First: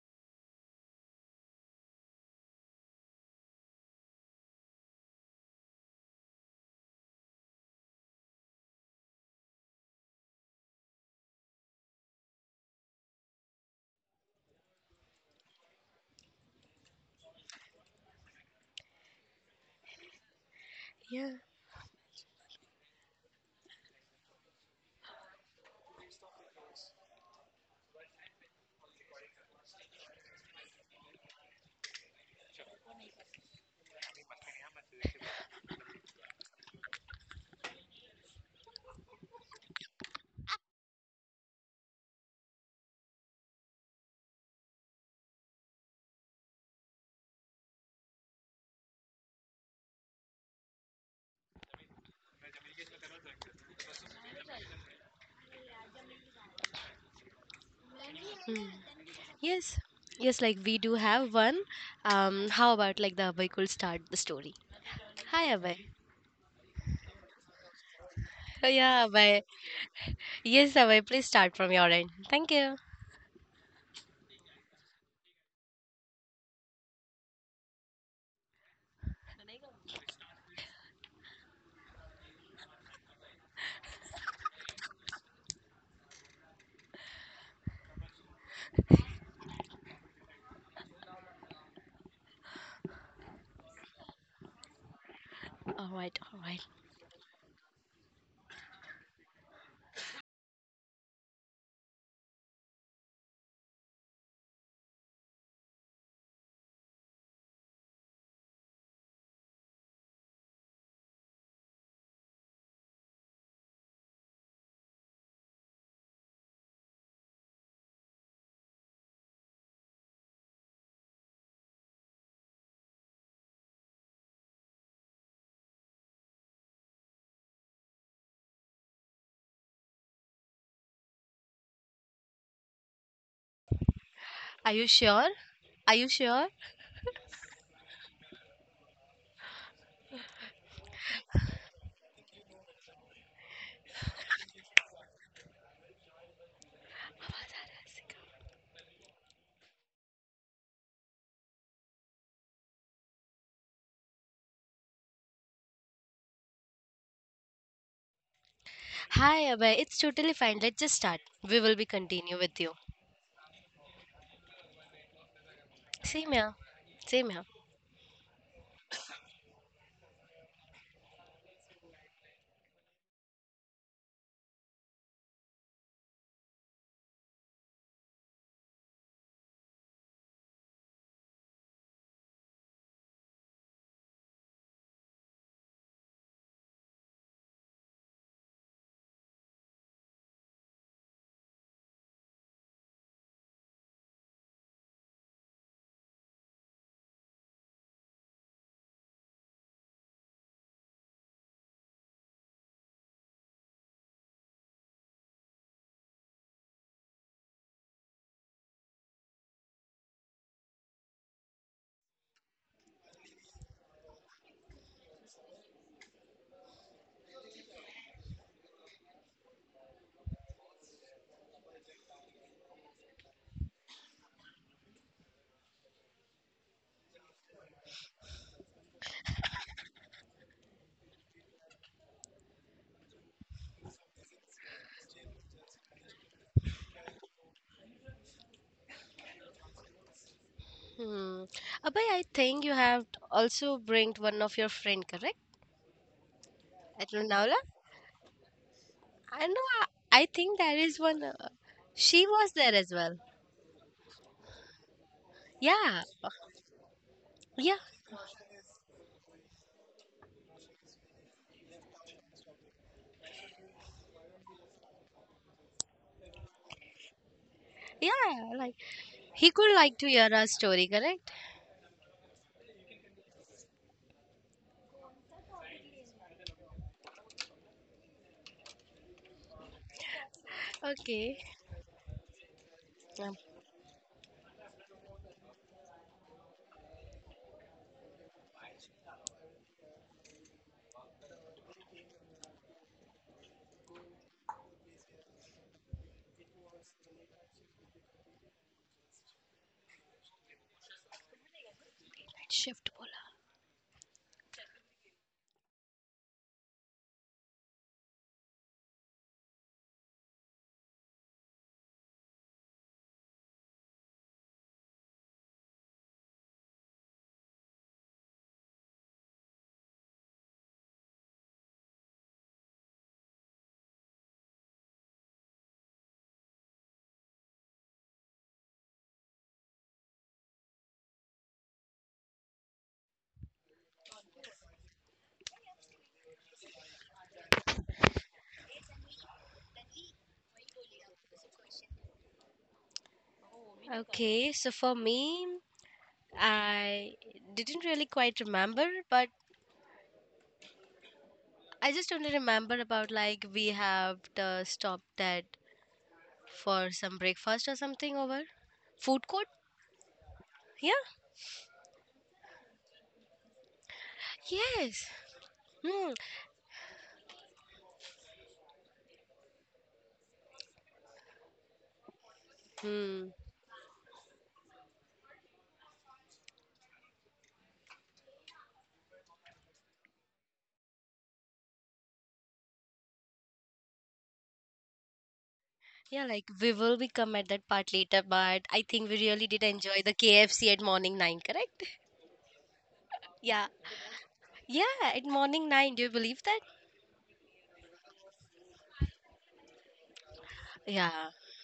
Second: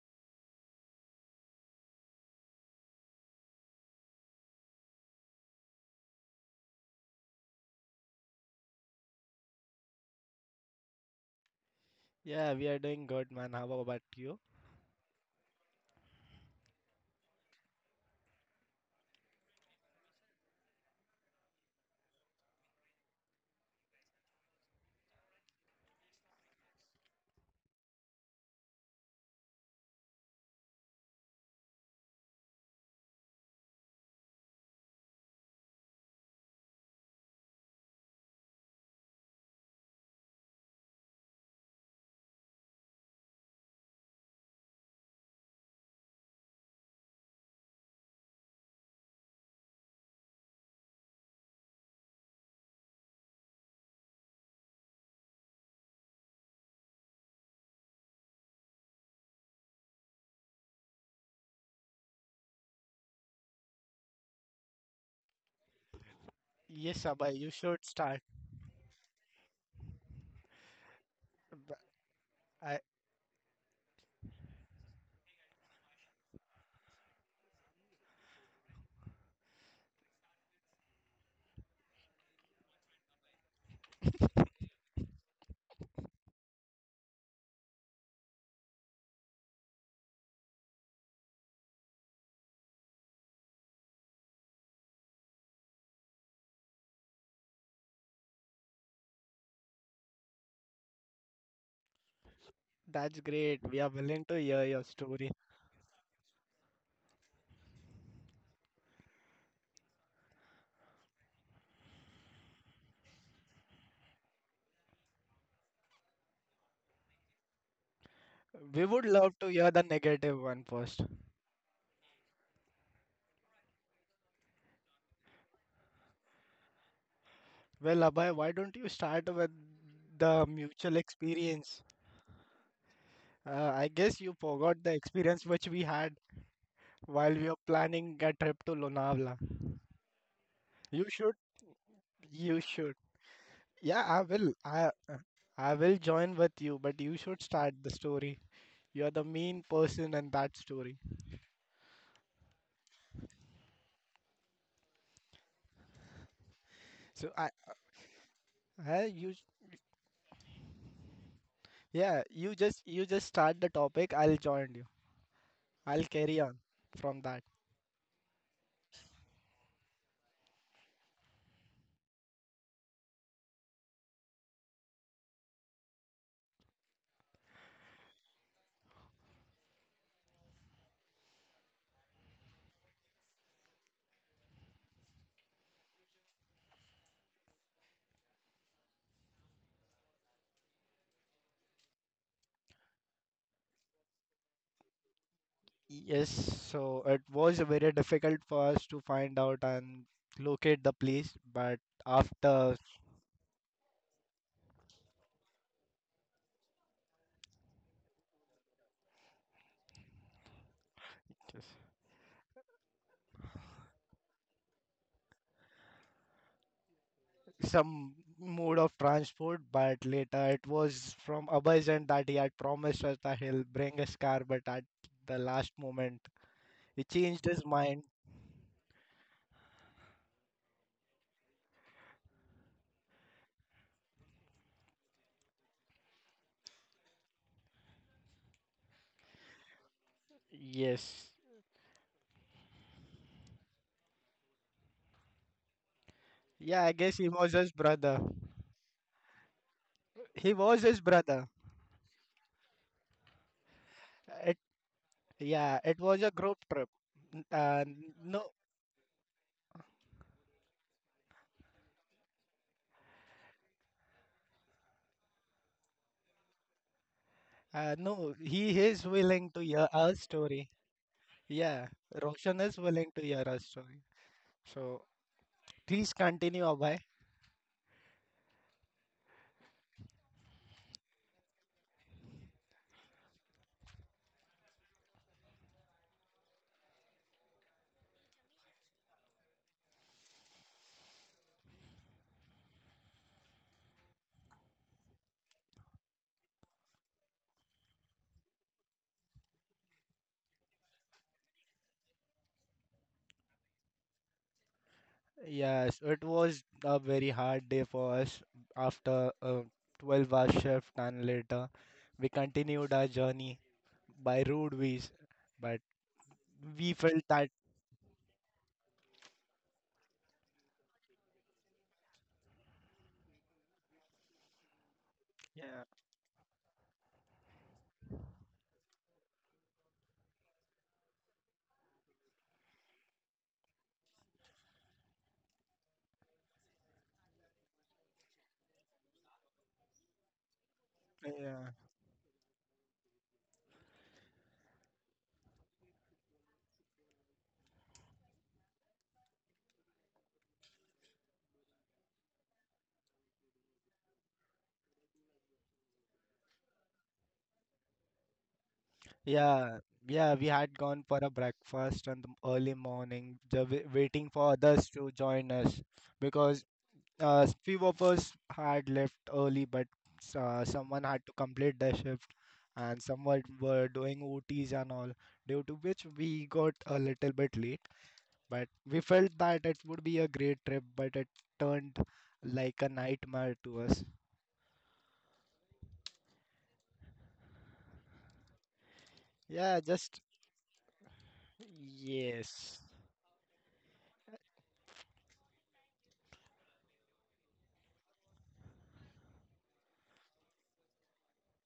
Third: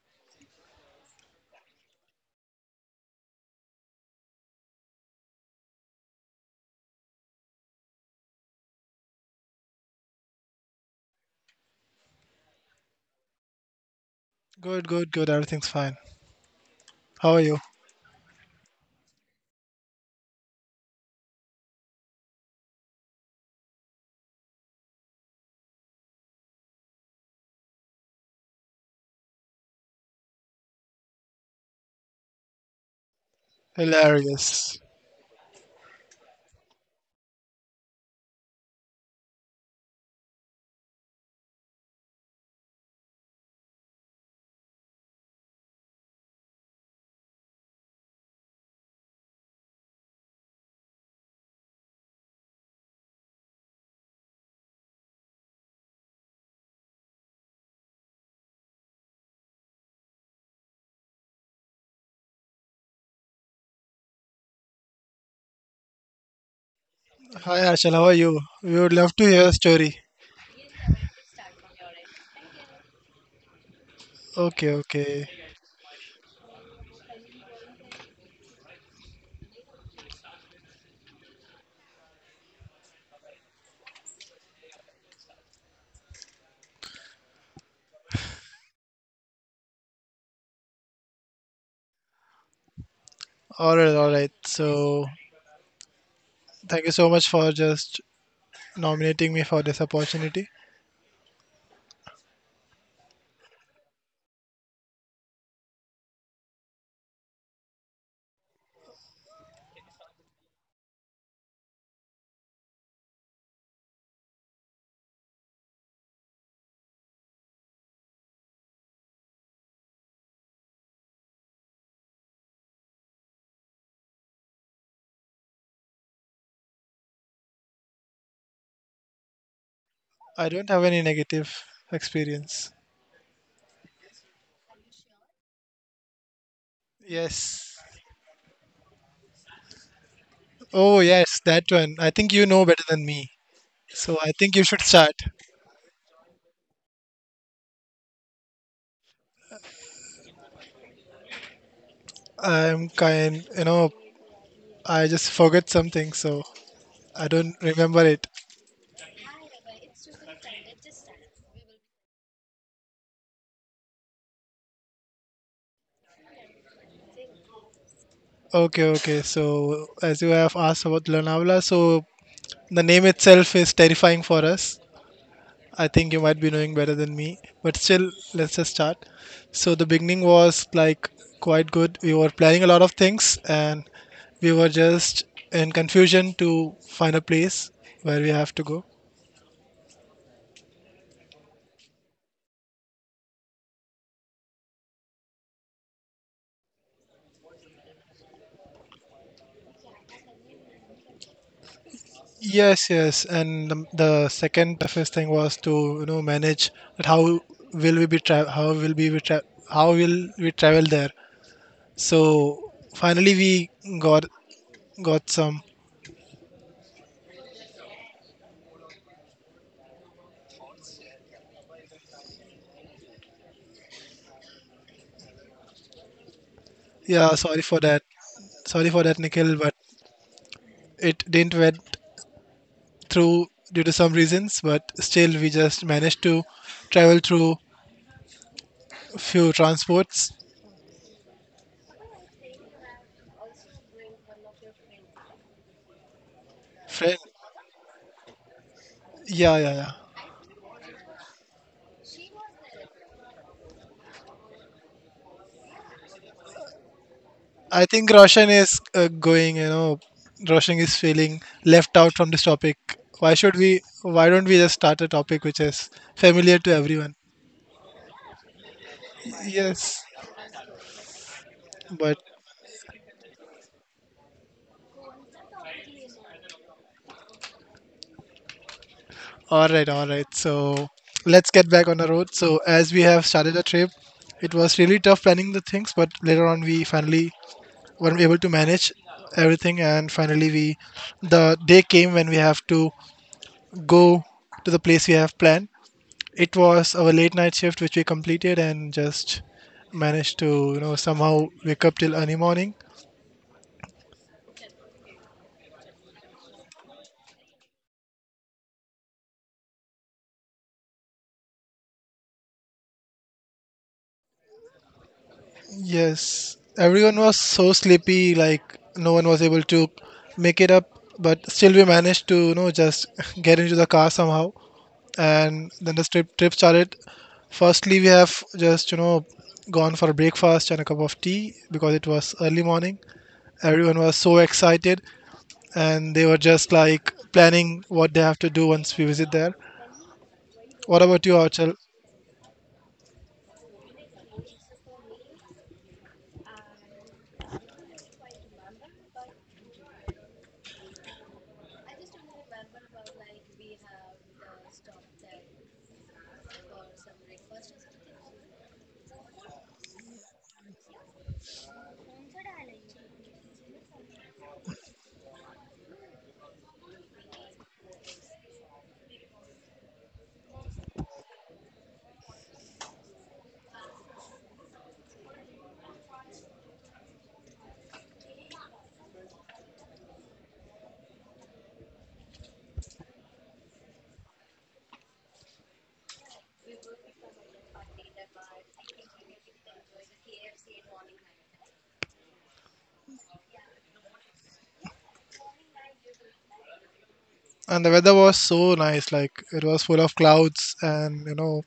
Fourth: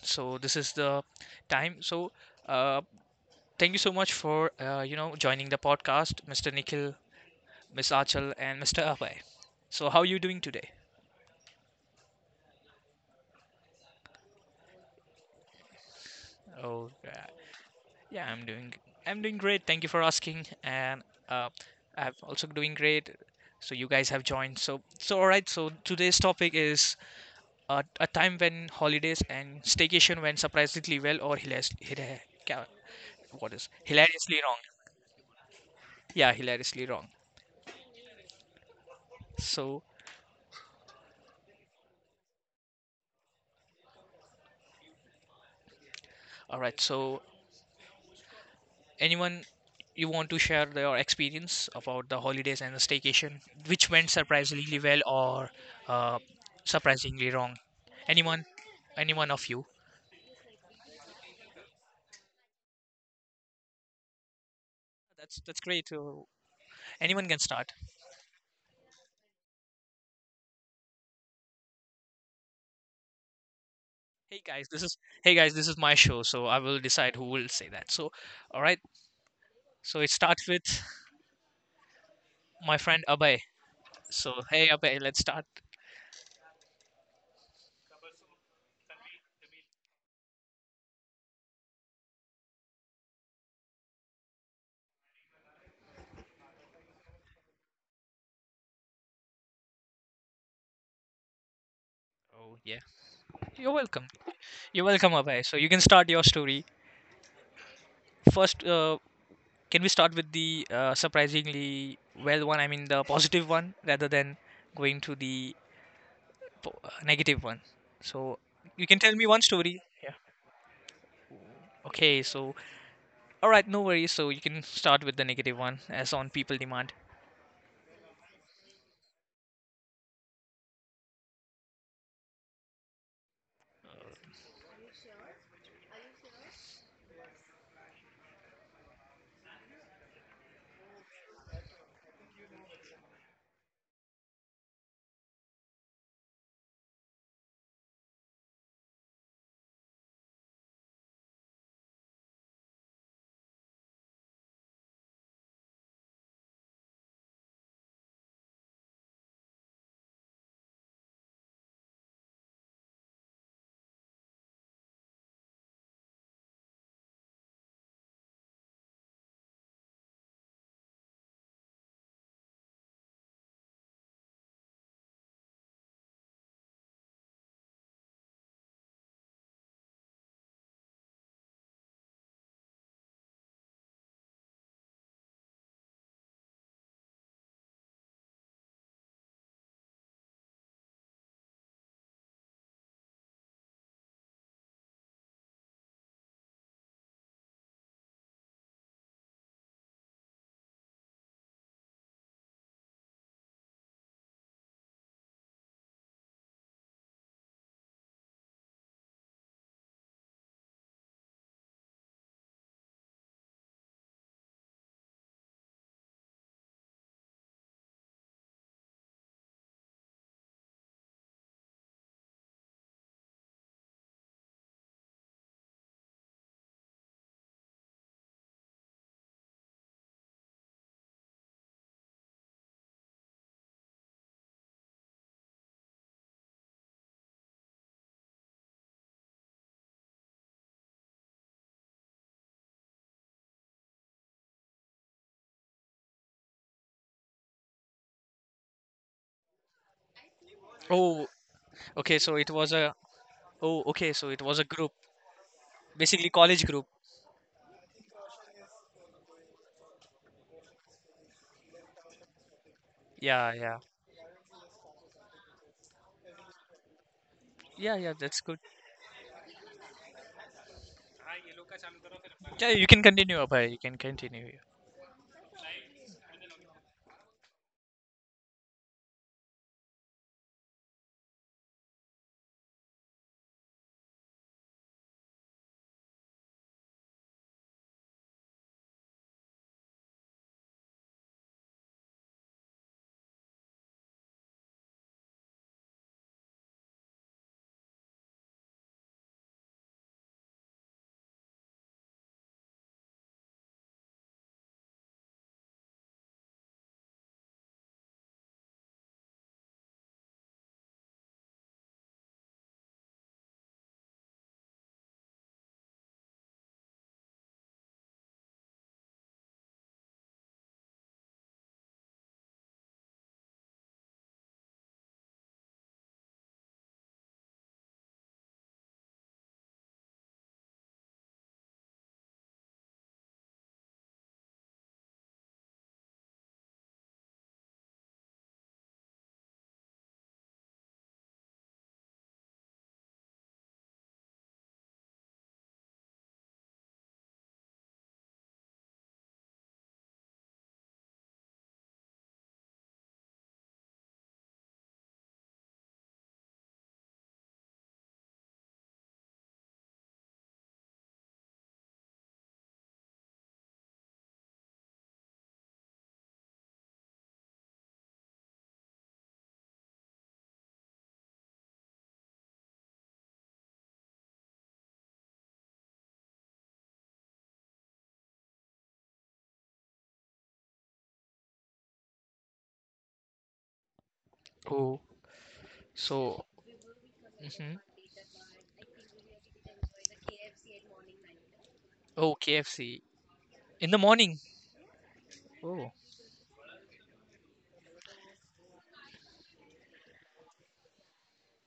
So this is the time. So uh, thank you so much for joining the podcast, Mr. Nikhil, Miss Achal, and Mr. Abhay. So how are you doing today? Yeah, we are doing good, man. How about you? Good, good, good. Everything's fine. Oh, yeah, How are you? yeah, I'm doing great. Thank you for asking, and Yeah. uh, I'm also doing great. So you guys have joined. So all right. So today's topic is a time when holidays and staycation went surprisingly well or what is hilariously wrong. Hilarious. Yeah, hilariously wrong. So, all right. So, anyone you want to share your experience about the holidays and the staycation, which went surprisingly well or uh, surprisingly wrong? Anyone? Mm. Anyone of you? Yes. Yes, like we do have one. How about the Abhay could start the story? That's Hi, that's Abhay. great. So Yes, anyone Abhay, can you Hi, start. should Ashal. How are start. you? Oh, We would yeah, love to Abhay. hear a story. Yes, Abhay, please start B- from your end. Thank you. I, Hey guys, Okay, this is okay. hey guys, this is my show, so I will decide who will say that. So, all right. So it starts with my friend Abhay. So hey Abhay, let's start. All right, all right. So, All right, all right. thank you so much for just nominating me for this opportunity. Oh yeah, that's great. you're We are welcome. willing to hear You're your welcome, story. Abhay. So you can start your story. First, can we start with the surprisingly well one? I mean, the positive one rather than going to the negative one. So We you can would tell me love one to hear story. the Yeah. negative one first. Okay. So, all right, no worries. So you can start with the negative one as on people demand. Well, Abhay, why don't you start with the I don't have mutual any negative experience? experience. I guess you Are forgot you the sure? experience which we Are you had sure? while we were Yes. planning a trip to Lonavala. Oh, You should, yes, that one. I think you you know better should. than me. Yeah, So, I I will. think you should I, start. I will join with you, but you should start the story. You are the main person in that story. I'm kind, I just forget something, so I So I, don't remember it. Uh, you, Hi, Abhay. It's totally fine. Let's just start. We will be yeah, continue with you. You just start the topic. I'll join you. I'll Same carry here. on from Same that. here. Okay, okay. So, as you have asked about Lonavala, so the name itself is terrifying for us. I think you might be knowing better than me, but still, let's just start. So, the beginning was like quite good. We were planning a lot of things and we were just in confusion to find a place where we have to go. Yes, so it was very difficult for us to find out and locate the place, but after Yes, yes. And the second toughest thing was to, manage that how will we be tra- how will we be tra- how will we travel there? So finally we got got some. some mode of transport, but later it was from Abhayjan that he had promised us that he'll bring his car, but at the last moment he Yeah, changed sorry his for that. mind. Sorry for that, Nikhil, but it didn't went through due to some reasons. But still, we just managed to travel through few transports. Yes. Hmm. Abhay, I think you have also bring one of your friend, correct? Yeah, I At Friend, guess he was Lonavala? his brother. I yeah, know. yeah, I yeah. I He think there was his is Oh, one. brother. Okay. She So it was was there a. as well. Oh, okay. So it was a group, Yeah, it Yeah. was a basically group college group. trip. N- Yeah. Uh, I think n- Roshan no, is going. Roshan is feeling left out from this topic. Why Yeah, should yeah, we? Why don't we just start a topic which is familiar to everyone? Yeah, yeah. Yeah. no, That's good. Like he is willing he to could hear like Yes, to our hear our story. story, correct? Yeah, but Roshan Yeah, is you can willing to continue, hear our Abhay. You can story. continue. So please continue, Abhay. All right, all right. So Okay. let's get back on the road. So as we have Um, started the trip, it was really tough planning the things, but later on we finally were able to manage everything, and finally we the day came when we have to go to the place we have planned. It was our late night shift which we completed and just managed to somehow wake up till early morning. shift bola. Yes, it was a very hard day for us after a 12-hour shift, and later we continued our journey by road ways, but Yes, we everyone felt was that, so sleepy, like no one was able to make it up, but still we managed to, just get into the car somehow. And yeah, then the trip started. Firstly, we have just, gone for breakfast and a cup of tea because it was early morning. Everyone was so excited and they were just like planning what they have to do once we visit there. What about you, yeah. Archel? Okay. So for me, I didn't really quite remember, but I just only remember about like we have the stop that for some breakfast or something over food court. Yeah, yeah, we had Yeah. gone for a breakfast on the early morning, waiting for others Yes. to join us Hmm. because few of us had left early, but someone had to complete their shift and Hmm. someone were doing OTs and all, due to which we got a little bit late. But we felt that it would be a great trip, but it turned like a nightmare to us. Oh, Yeah, so. like we will be come at that Mhm. part later, but I think we really did Yeah, enjoy the just KFC at morning 9, correct? Oh, yes. KFC Yeah. in the morning. Yeah, at morning Oh, nine, do you believe that? And the weather was so nice, like it was full of clouds and, Yeah. you know,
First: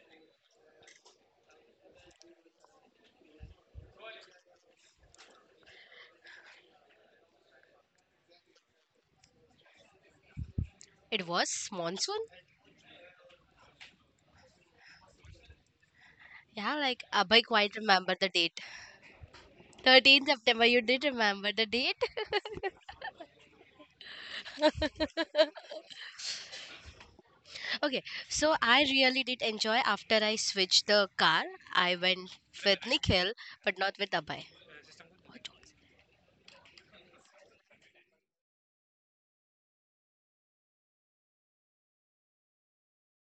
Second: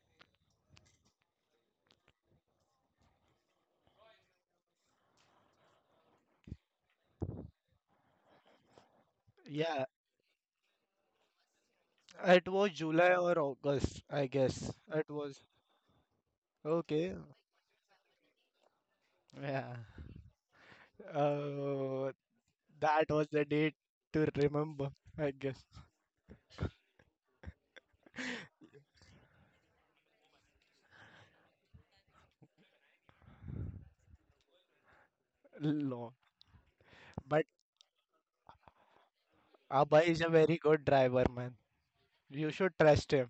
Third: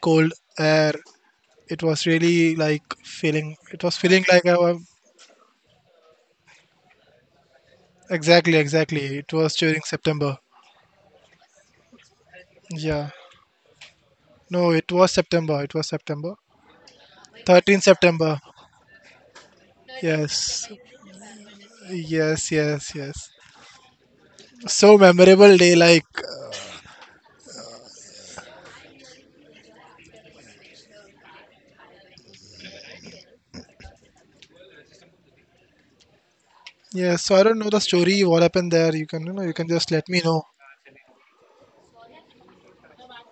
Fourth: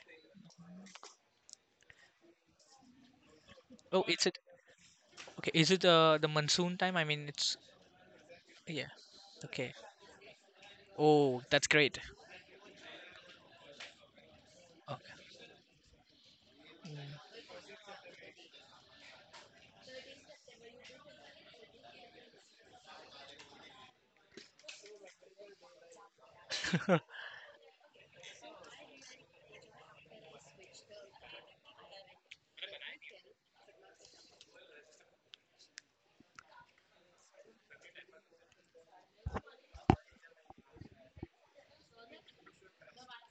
cold air. It was really like feeling it was oh, yeah. feeling it's it. like I was Okay, is it the monsoon time? I mean, it's exactly, yeah. exactly it was Okay. during Yeah. September. It Oh, that's was great. monsoon? It was Yeah, July or August, I no, guess. it It was Okay. was September, it was September Yeah, like okay. Abhay quite Thirteenth remember the September. date. Yeah. 13th September, Yes, you did remember the date? Uh, yes, yes, that was yes. the date to remember, So I memorable guess. day. Okay, so I really did enjoy after I switched the car. I went with Nikhil, but not with Abhay. What? No. Yeah, so I But don't know the story what happened there. You can, you know, you can just let Abhay me is a know. very good driver, man. You should trust him.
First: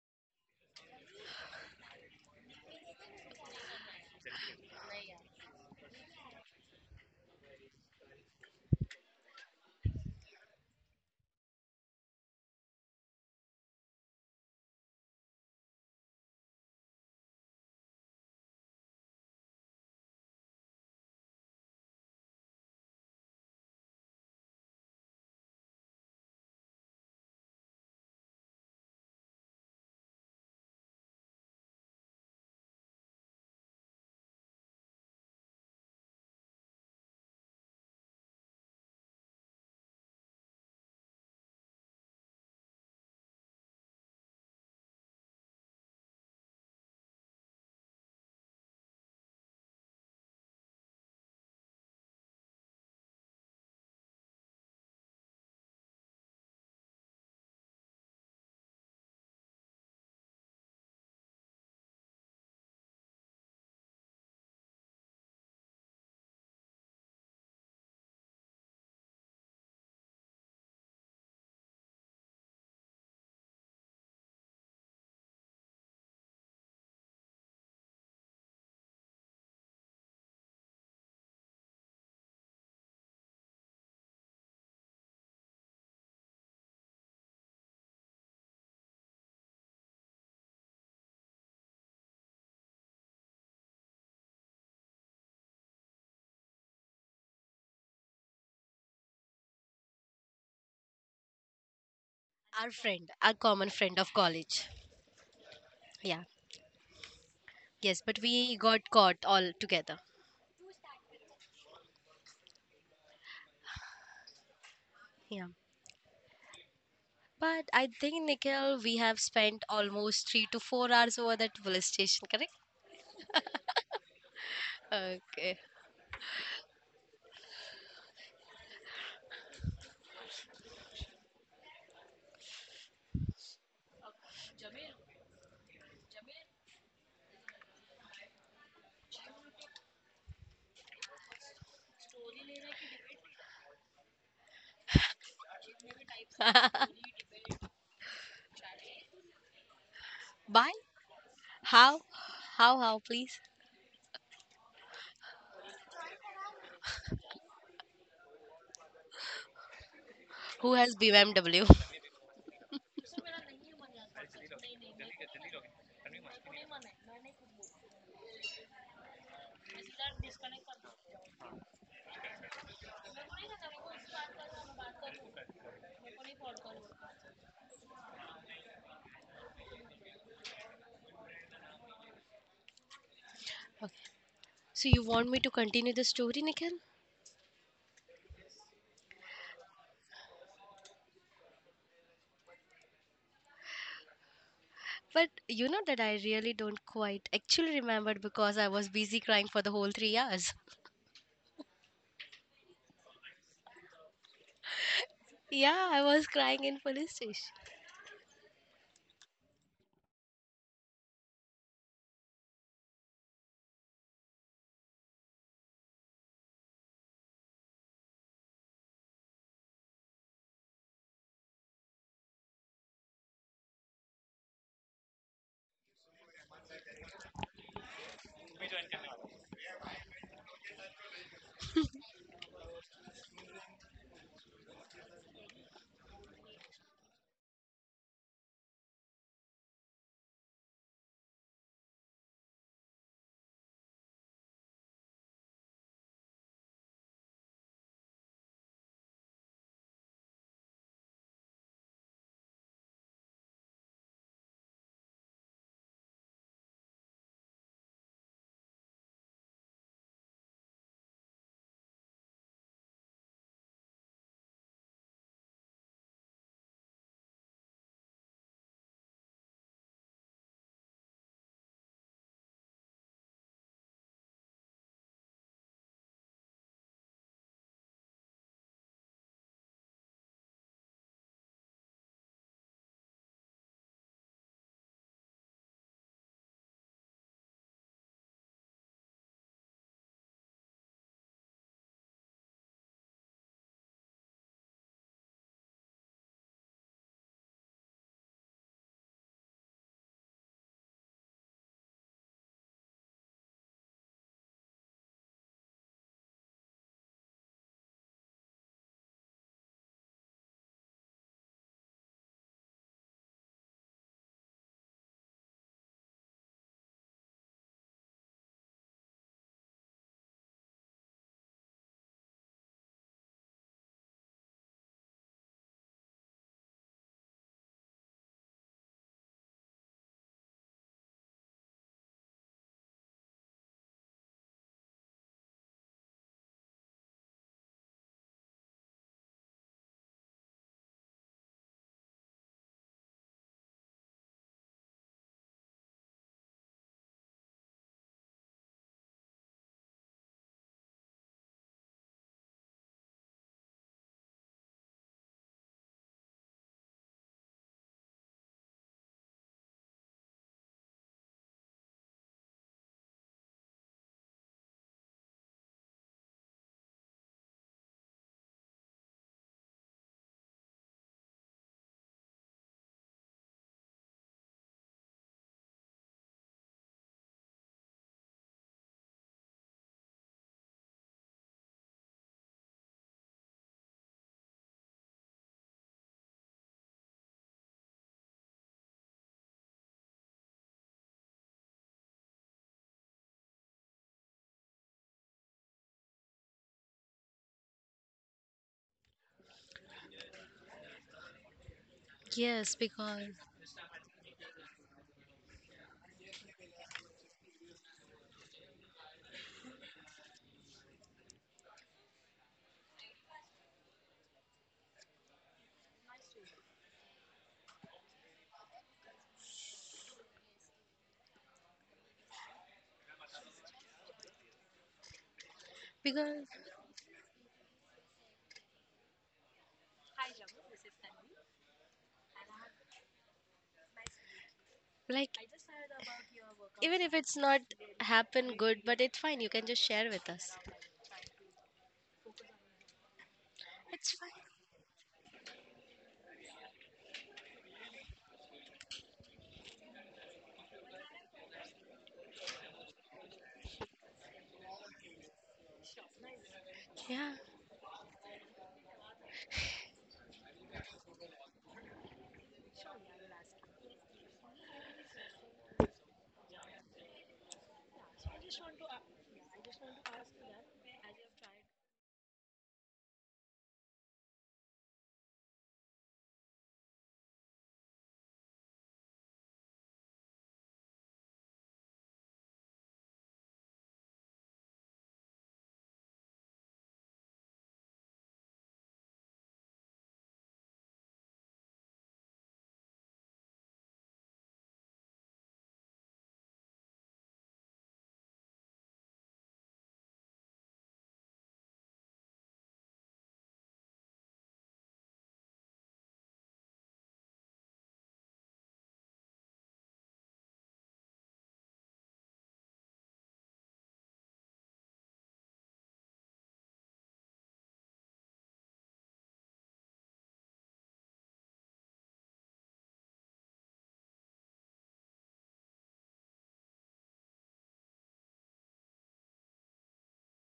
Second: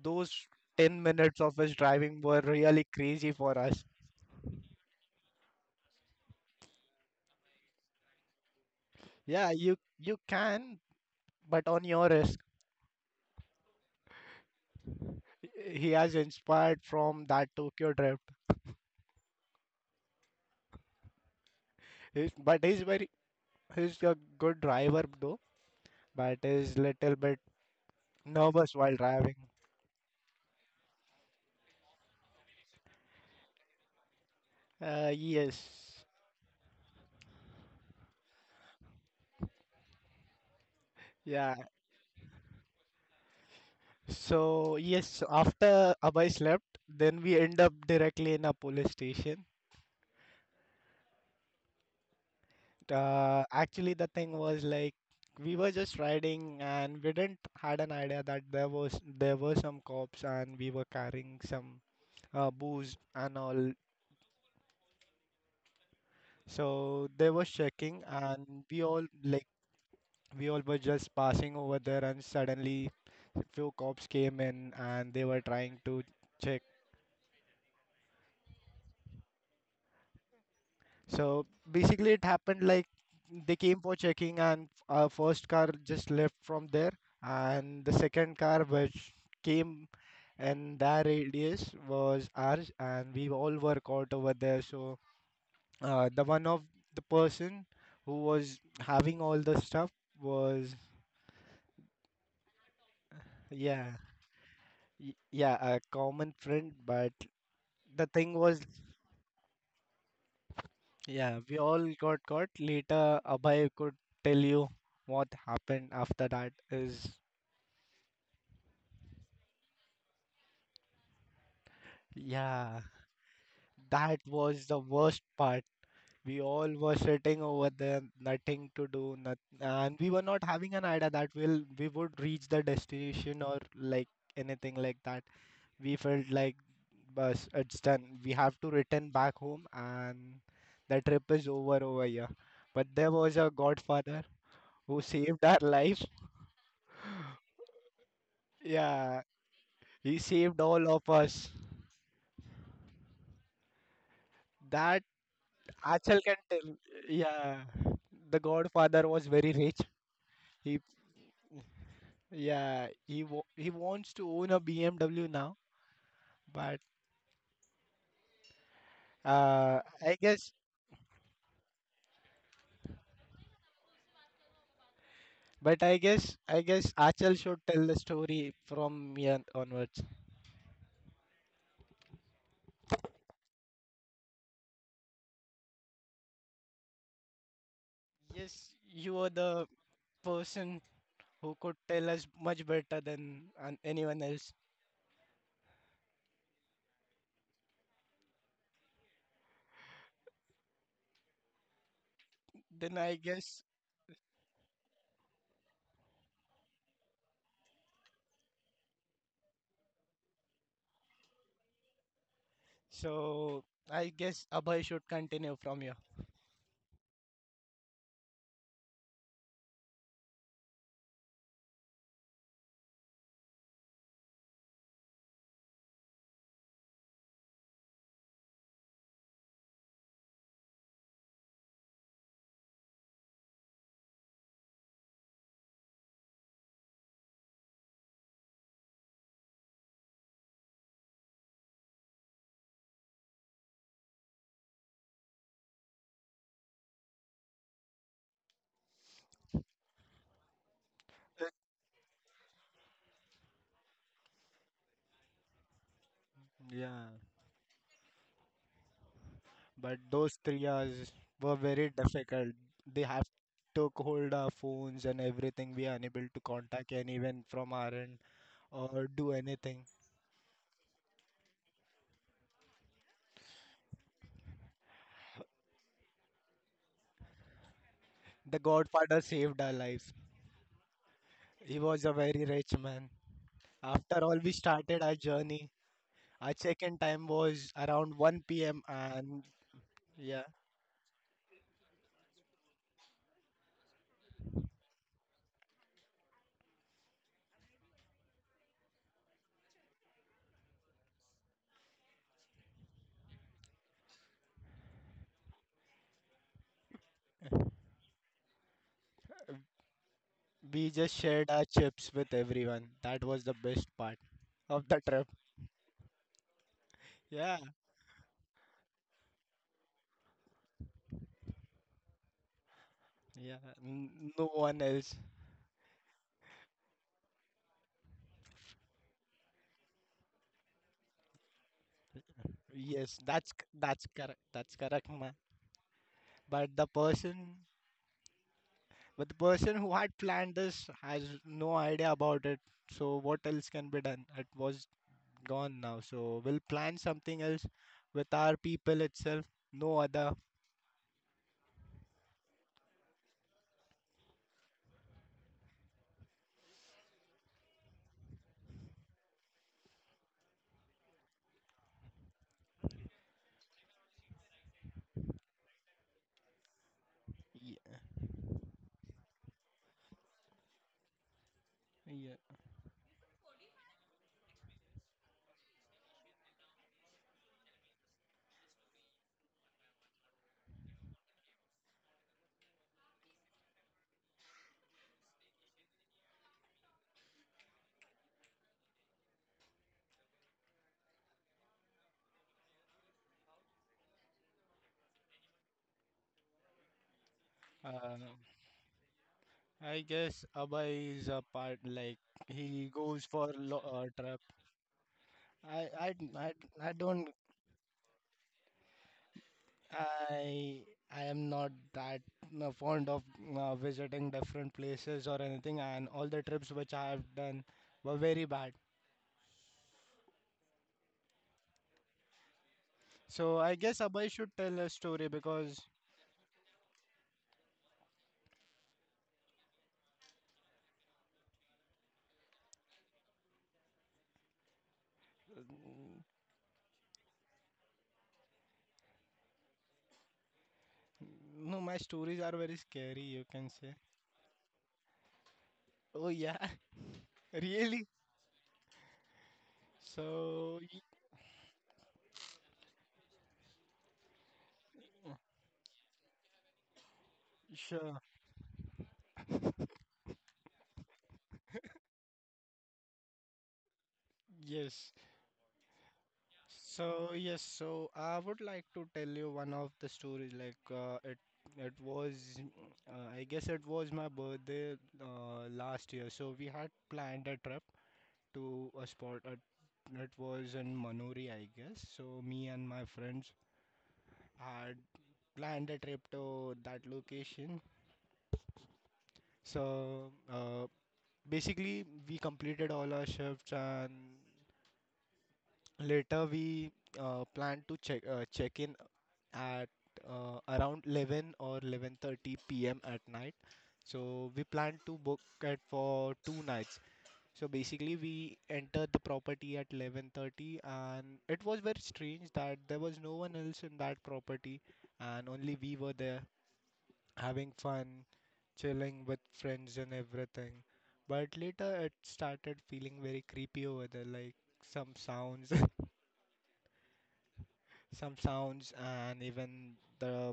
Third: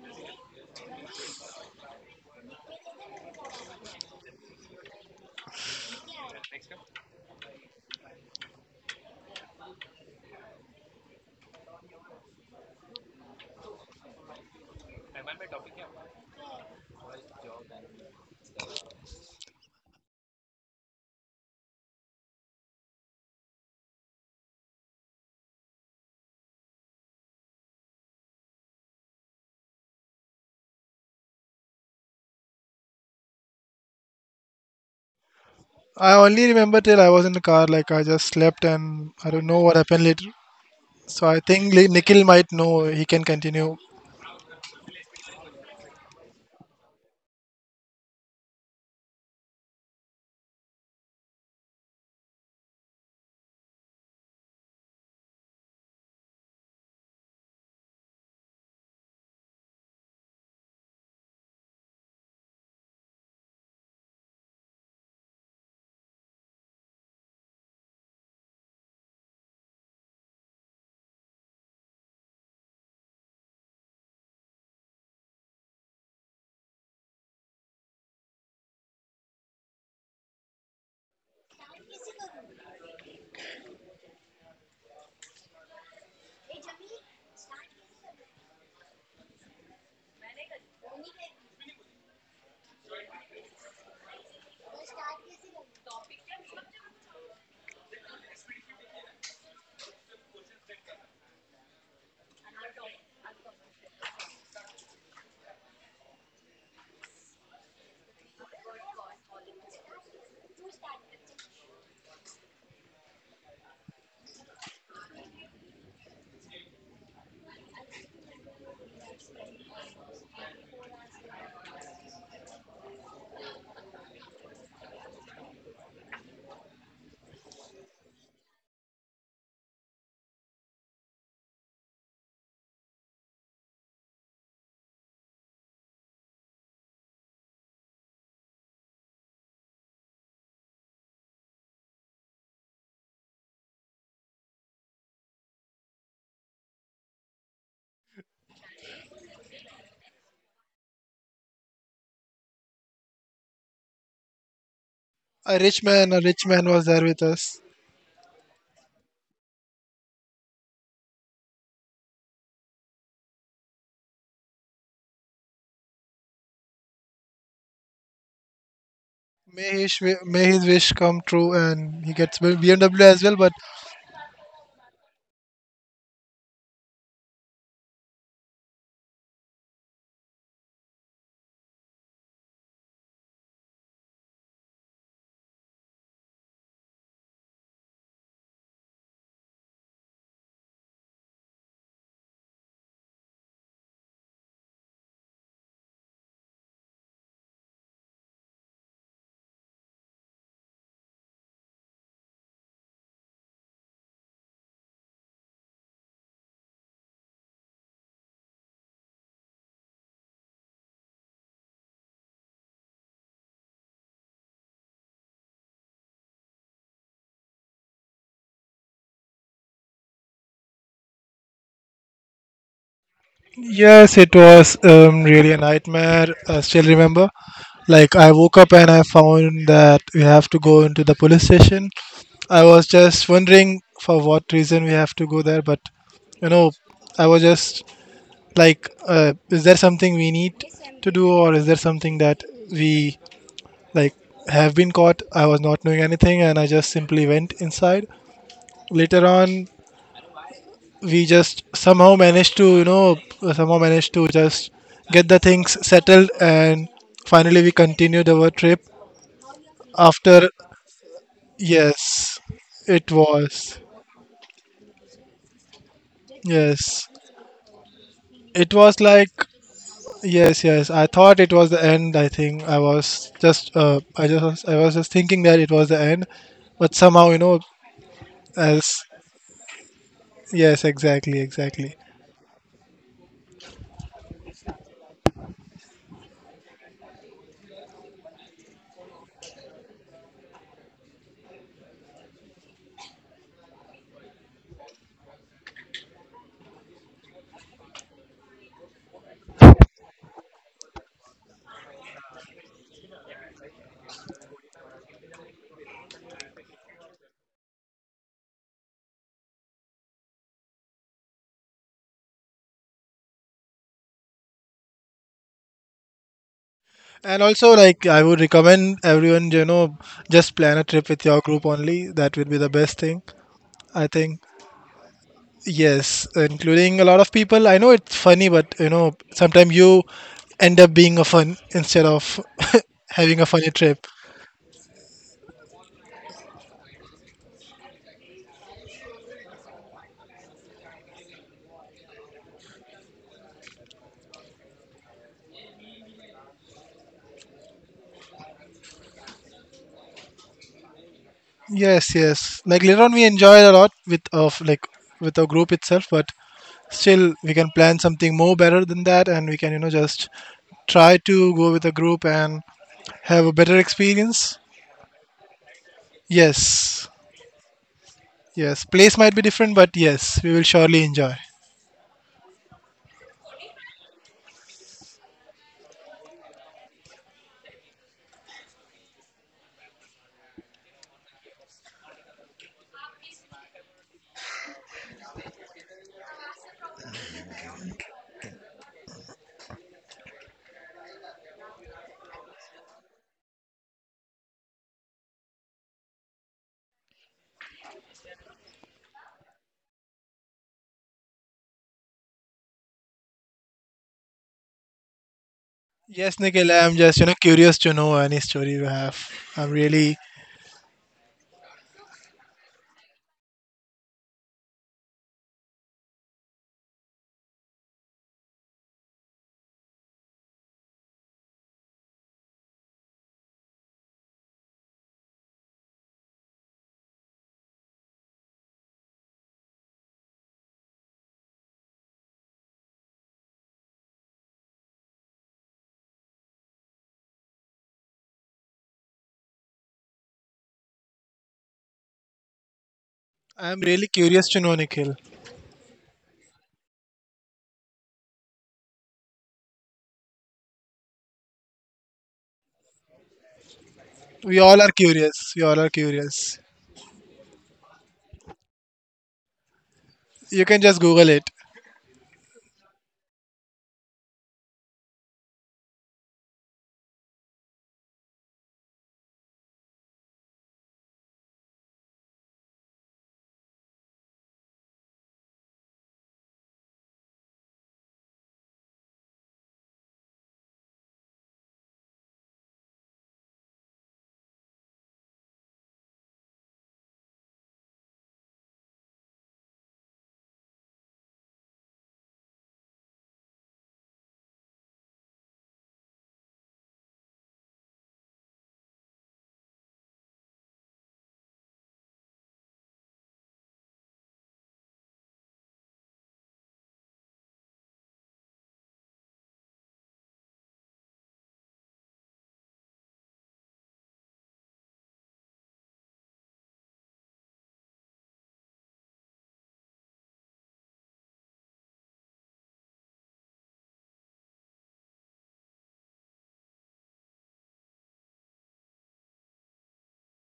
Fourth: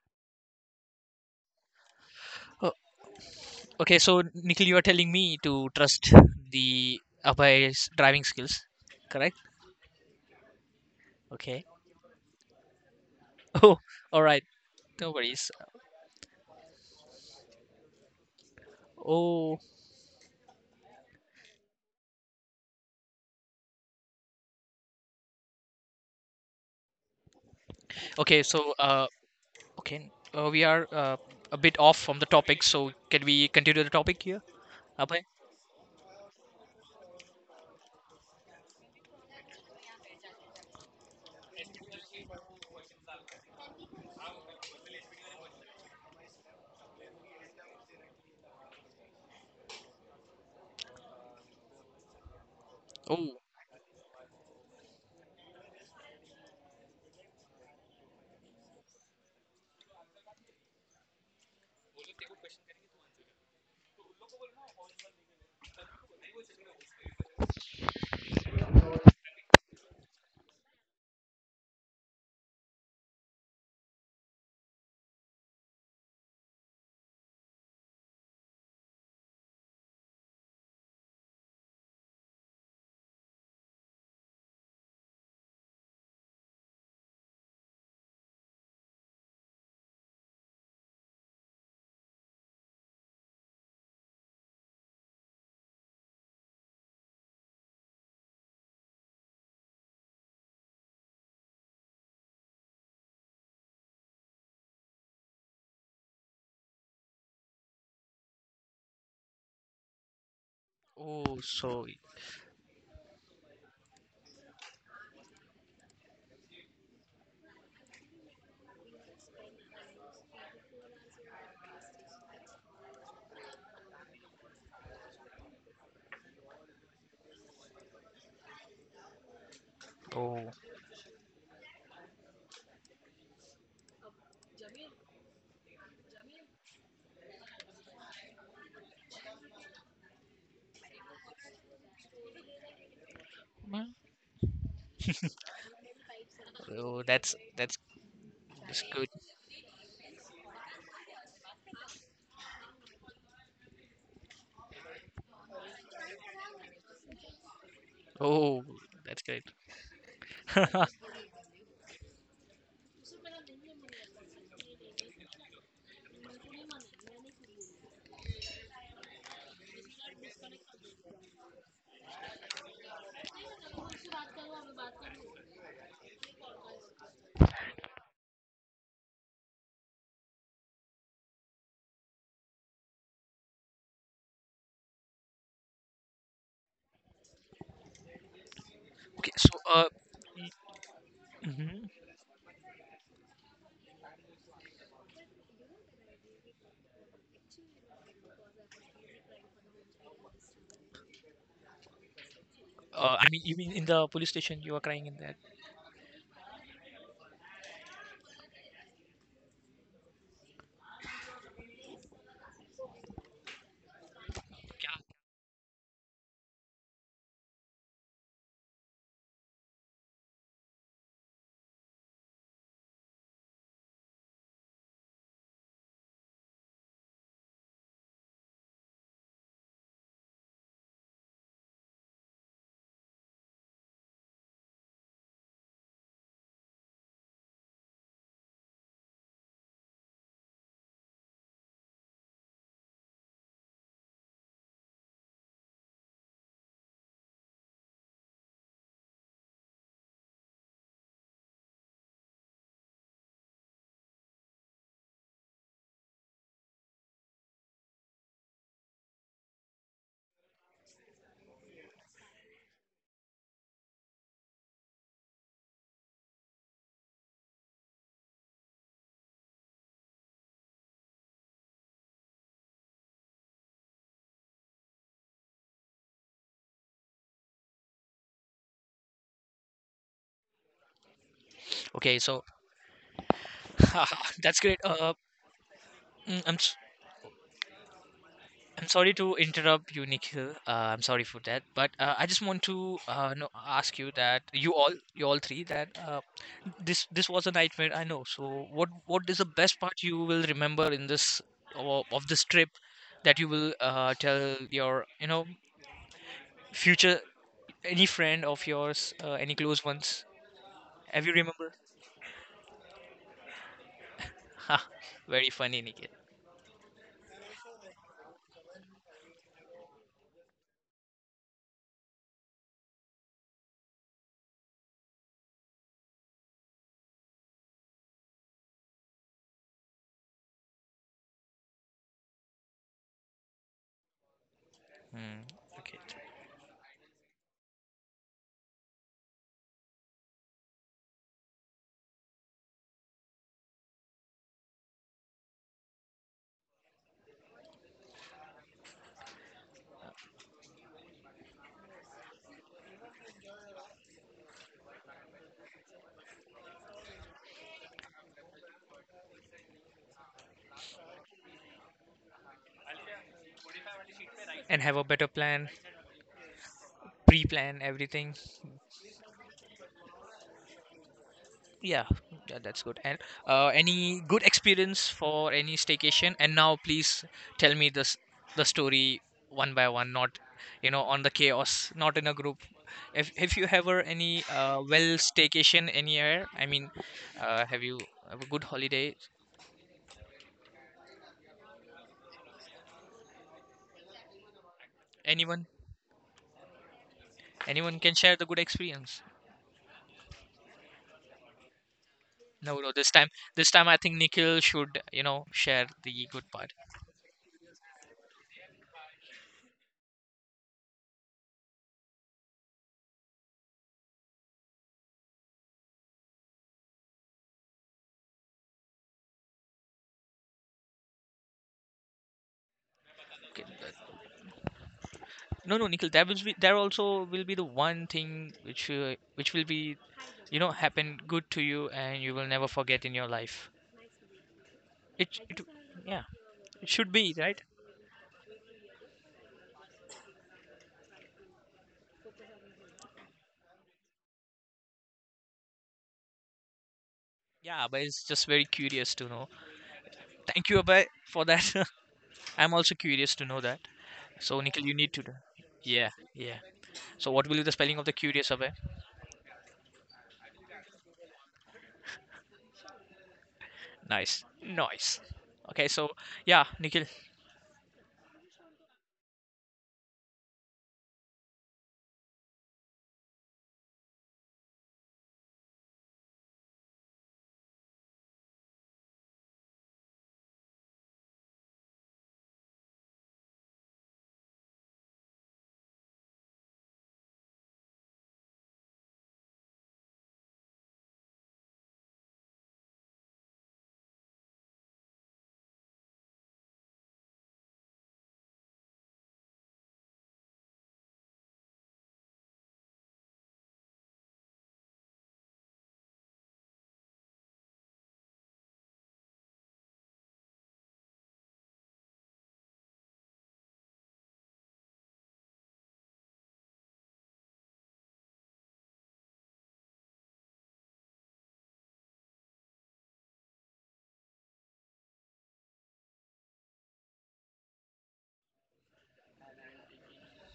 Those 10 minutes of his driving were Oh, really crazy for us. okay. So, Nikhil, you are telling me to trust the Abhay's driving skills, correct? Yeah, you can, Okay. but on your risk. Oh, all right. No worries. He has inspired from that Tokyo drift. Oh, But he's a good driver though, but is little bit okay. So, nervous while driving. okay. We are a bit off from the topic. So, can we continue the topic here, Abhay? Yes. I only remember till I was in the car, like I just slept and I don't know what happened later, so I Yeah. think Nikhil might know, he can continue. So yes, so after Abhay slept, then we end up directly in a police station. Oh, Actually, the thing was like we were just riding and we didn't had an idea that there were some cops and we were carrying some booze and all. So they were checking and we all were just passing over there and suddenly few cops came in and they were trying to check. So basically, it happened like they came for checking, and our first car just left from there, and the second car which came in that radius was ours, and we all were caught over there. So the one of the person who was having all the stuff was Our friend, our common yeah friend of college. Yeah, a Yeah. common friend, but Yes, the but thing we was, got caught all together. oh. yeah, we So, all got caught. Later, Abhay could tell you what Yeah. happened after that is. But I think, Nikhil, we have spent almost 3 to 4 hours over that police station, correct? Yeah, that was the worst Okay. part. We all were sitting over there, nothing to do, not, and we were oh. not having an idea that we would reach the destination or like anything like that. We felt like, bus, it's done. We have to return back home, and the trip is over here. But there was a godfather who saved our life. Oh, that's good. Yeah, he saved Bye. all of us. How? How, please? That a rich man a Achal can rich man tell. was there with us. Yeah, the Oh, godfather that's was great. very rich. Who He has BMW? Yeah, he wants to own a BMW now, but May uh, his I guess wish come true, and he gets BMW as well. But I guess Achal should tell the story from here onwards. Okay. So you want me to continue the story, Nikhil? Yes, you are Okay, so the person who could mhm. tell us much better than anyone else. But you know that I really don't quite actually remembered because I was busy crying for the whole 3 hours. Then I I mean, you guess mean in the police station you were crying in that? Yeah, I was crying in police station. so I guess Abhay should Yeah. continue from here. yes, it was really a nightmare. I still remember. Like I woke up and I found that we have to go into the police station. I was just wondering for what reason we have to go there, but you know, I was just like, is there something we need to do, or is there something that we like have been caught? I was not knowing anything, and I just simply went inside. Later on, we just somehow managed to just get the things settled, and Yeah. finally we continued our trip But those after. 3 hours were very Yes, difficult. They it have was. took hold our phones and everything. We are unable to contact Yes, anyone from our end it was or like. do anything. Yes, yes, I thought it was the end. I think I was just thinking that it was the end. But somehow, The as Godfather saved our lives. yes, exactly, He exactly. was a Okay, so very rich man. After all, we that's great. started our journey. mm, Our I'm s- check-in time was around 1 p.m. I'm sorry to and, interrupt you, yeah, Nikhil. I'm sorry for that, but I just want to no, ask you that you all three that this was a nightmare. I know. So what is the best part you will remember in this of this trip that you will tell your future, any friend of yours, any close ones? we just Have you shared our remember? chips with everyone. That was the best part of Ha, the trip. very funny, Nikhil. And Yeah, also, like, I would recommend everyone, just plan a trip with your group only. That would be the best thing, yeah. I think. No one else. Yes, including a lot of people. I know it's funny, but, sometimes you end up being a fun instead of Yes, having a funny that's trip. correct. That's correct, man. Hmm. Okay. But the person, but the person who had planned this has no idea about it. So what else can be done? It was gone now. So we'll plan something else with our people itself. No other. Yes, yes. Like, later on, we enjoyed a lot with, like, with our group itself, but still, we can plan something more better than that, and we can, just try to go with a group and have a better experience. And have a better plan, Yes. pre-plan Yeah, everything. Yes, place might be different, but yes, we will surely enjoy. Yeah, yeah. That's good. And any good experience for any staycation? And now, please tell me this the story one by one, not on the chaos, not in a group. If you ever any well staycation anywhere, I mean, have you have a good holiday? Anyone? Anyone Uh, can share the good experience. I guess Abhay is a part like No, Yes, he no, this goes time because for this time I think trip. Nikhil should share I, I, the Yes, good I, part. Nikhil, I I'm just don't curious to know any story you have. I'm really, I I am not that fond of visiting different places or anything, and all the trips which I have done were very bad. So Okay, I guess Abhay should tell a story no, because no, Nikhil, there will because be there also will be the one thing which which will be happen good to you, and you will never forget in your life. like It Yeah, it even should if be it's not right. happen good, but it's fine. You can just share with us. no, my stories are very scary, you can I'm say. really It's fine. curious to know, Nikhil. Oh, yeah, Yeah, but really? it's just very curious to know. Thank So you, y- Abhay, for that. I'm also curious to know that. So We all Nikhil, you are need to do. curious. We all are Yeah, yeah, curious. so Yeah. what will be the spelling of the sure, curious, Abhay? You can just Google it. Nice, yes. nice. Okay, so yeah, Nikhil. So yes, so I would like to tell you one of the stories. Like, it was, I guess it was my birthday last year. So we had planned a trip to a spot. It was in Manori, I guess. So me and my friends had planned a trip to that location. So basically, we completed all our shifts and later we planned to check in at around 11 or 11:30 p.m. at night. So we plan to book it for 2 nights. So basically, we entered the property at 11:30, and it was very strange that there was no one else in that property, and only we were there having fun, chilling with friends and everything. But later, it started feeling very creepy over there, like some sounds. Some sounds and even the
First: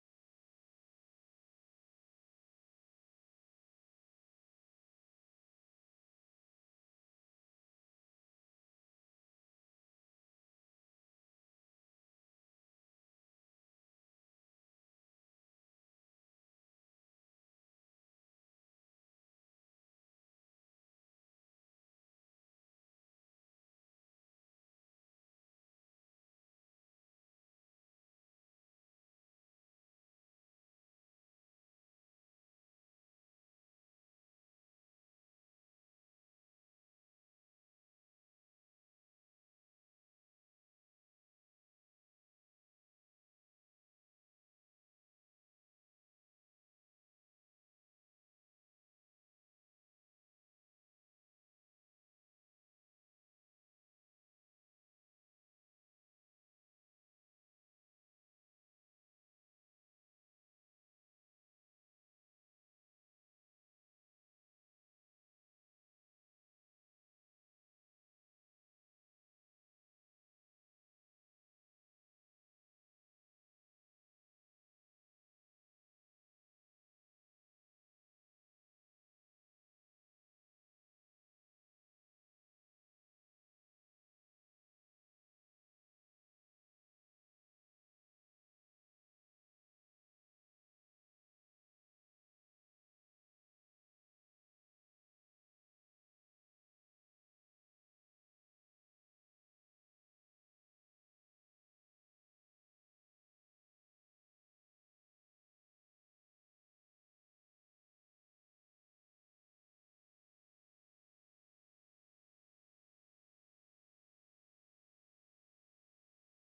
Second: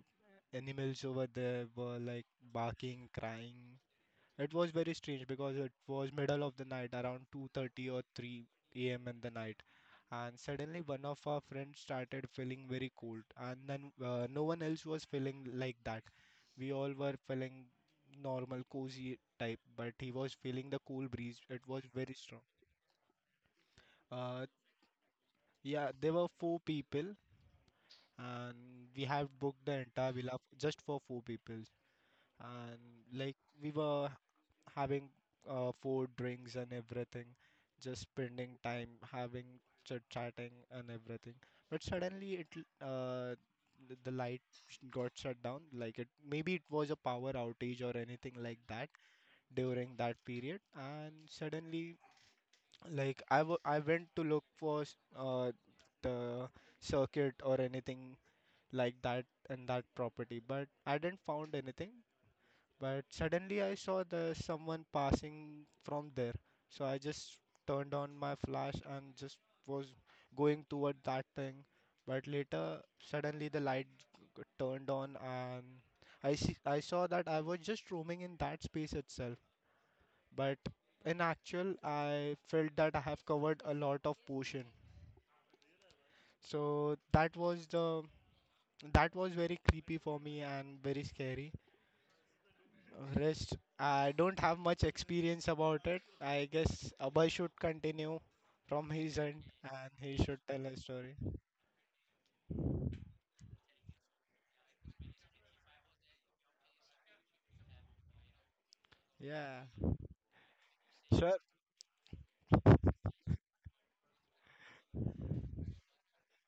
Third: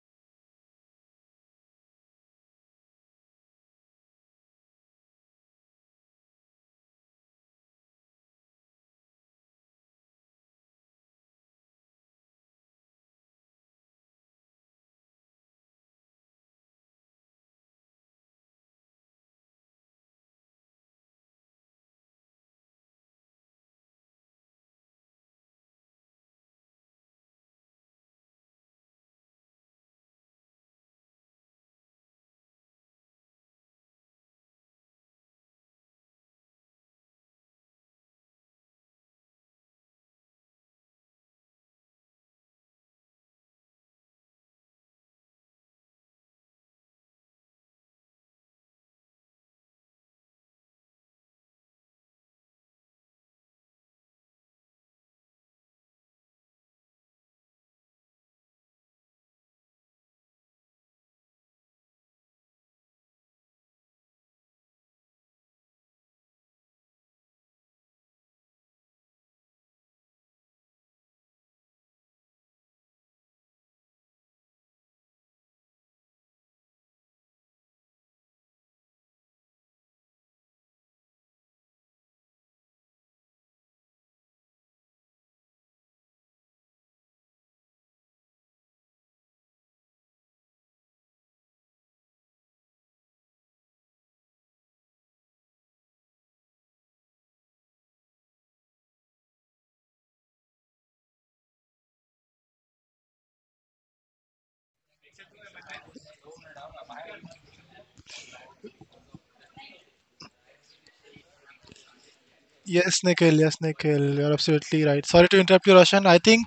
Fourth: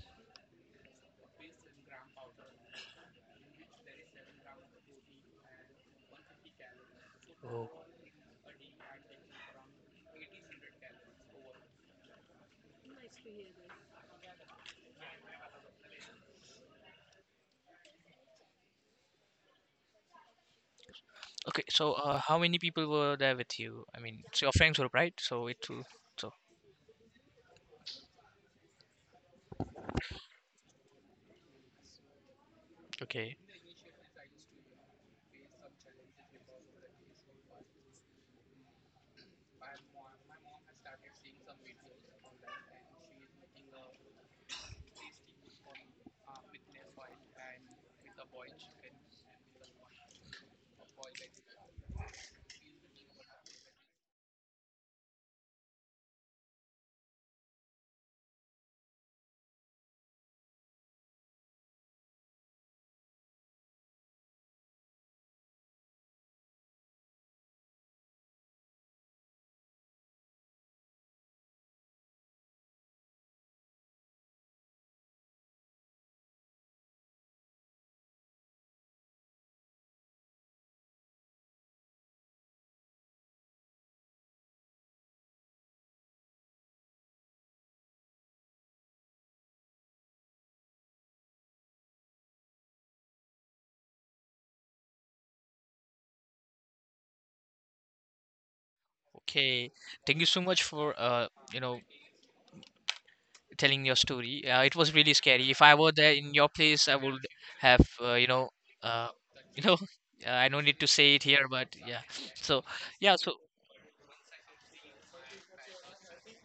animals over there were like barking, crying. It was very strange because it was middle of the night, around Oh. 2:30 or 3 a.m. in the night, and suddenly one of our friends started feeling very cold, and then, no one else was feeling like that. We all were feeling normal, cozy type, but he was feeling the cool breeze. Okay, It was so very how strong. many people were there with you? I mean, it's Uh, your friends group, right? So it will. yeah, there were So four people and we have booked the entire villa just for four people and, like, okay, we were having food drinks and everything, just spending time having chit chatting and everything, but suddenly the light got shut down, like, it maybe it was a power outage or anything like that during that period, and suddenly, like, I went to look for the circuit or anything like that and that property, but I didn't found anything. But suddenly I saw the someone passing from there, so I just turned on my flash and just was going toward that thing. But later, suddenly the turned on, and I saw that I was just roaming in that space itself. But in actual, I felt that I have covered a lot of portion. So that was very creepy for me and very scary. Rest, I don't have much experience about it. I guess Abhay should continue from his end okay. and he Thank you should so tell much a for story. Telling your story. It was really scary. If I were there in your place, I would have uh, Yeah. you know, I don't need to say it Sure. here, but yeah. So Yes, yeah, so Nikhil. Yes, Nikhil. You're absolutely right. Sorry to interrupt you, Roshan. I think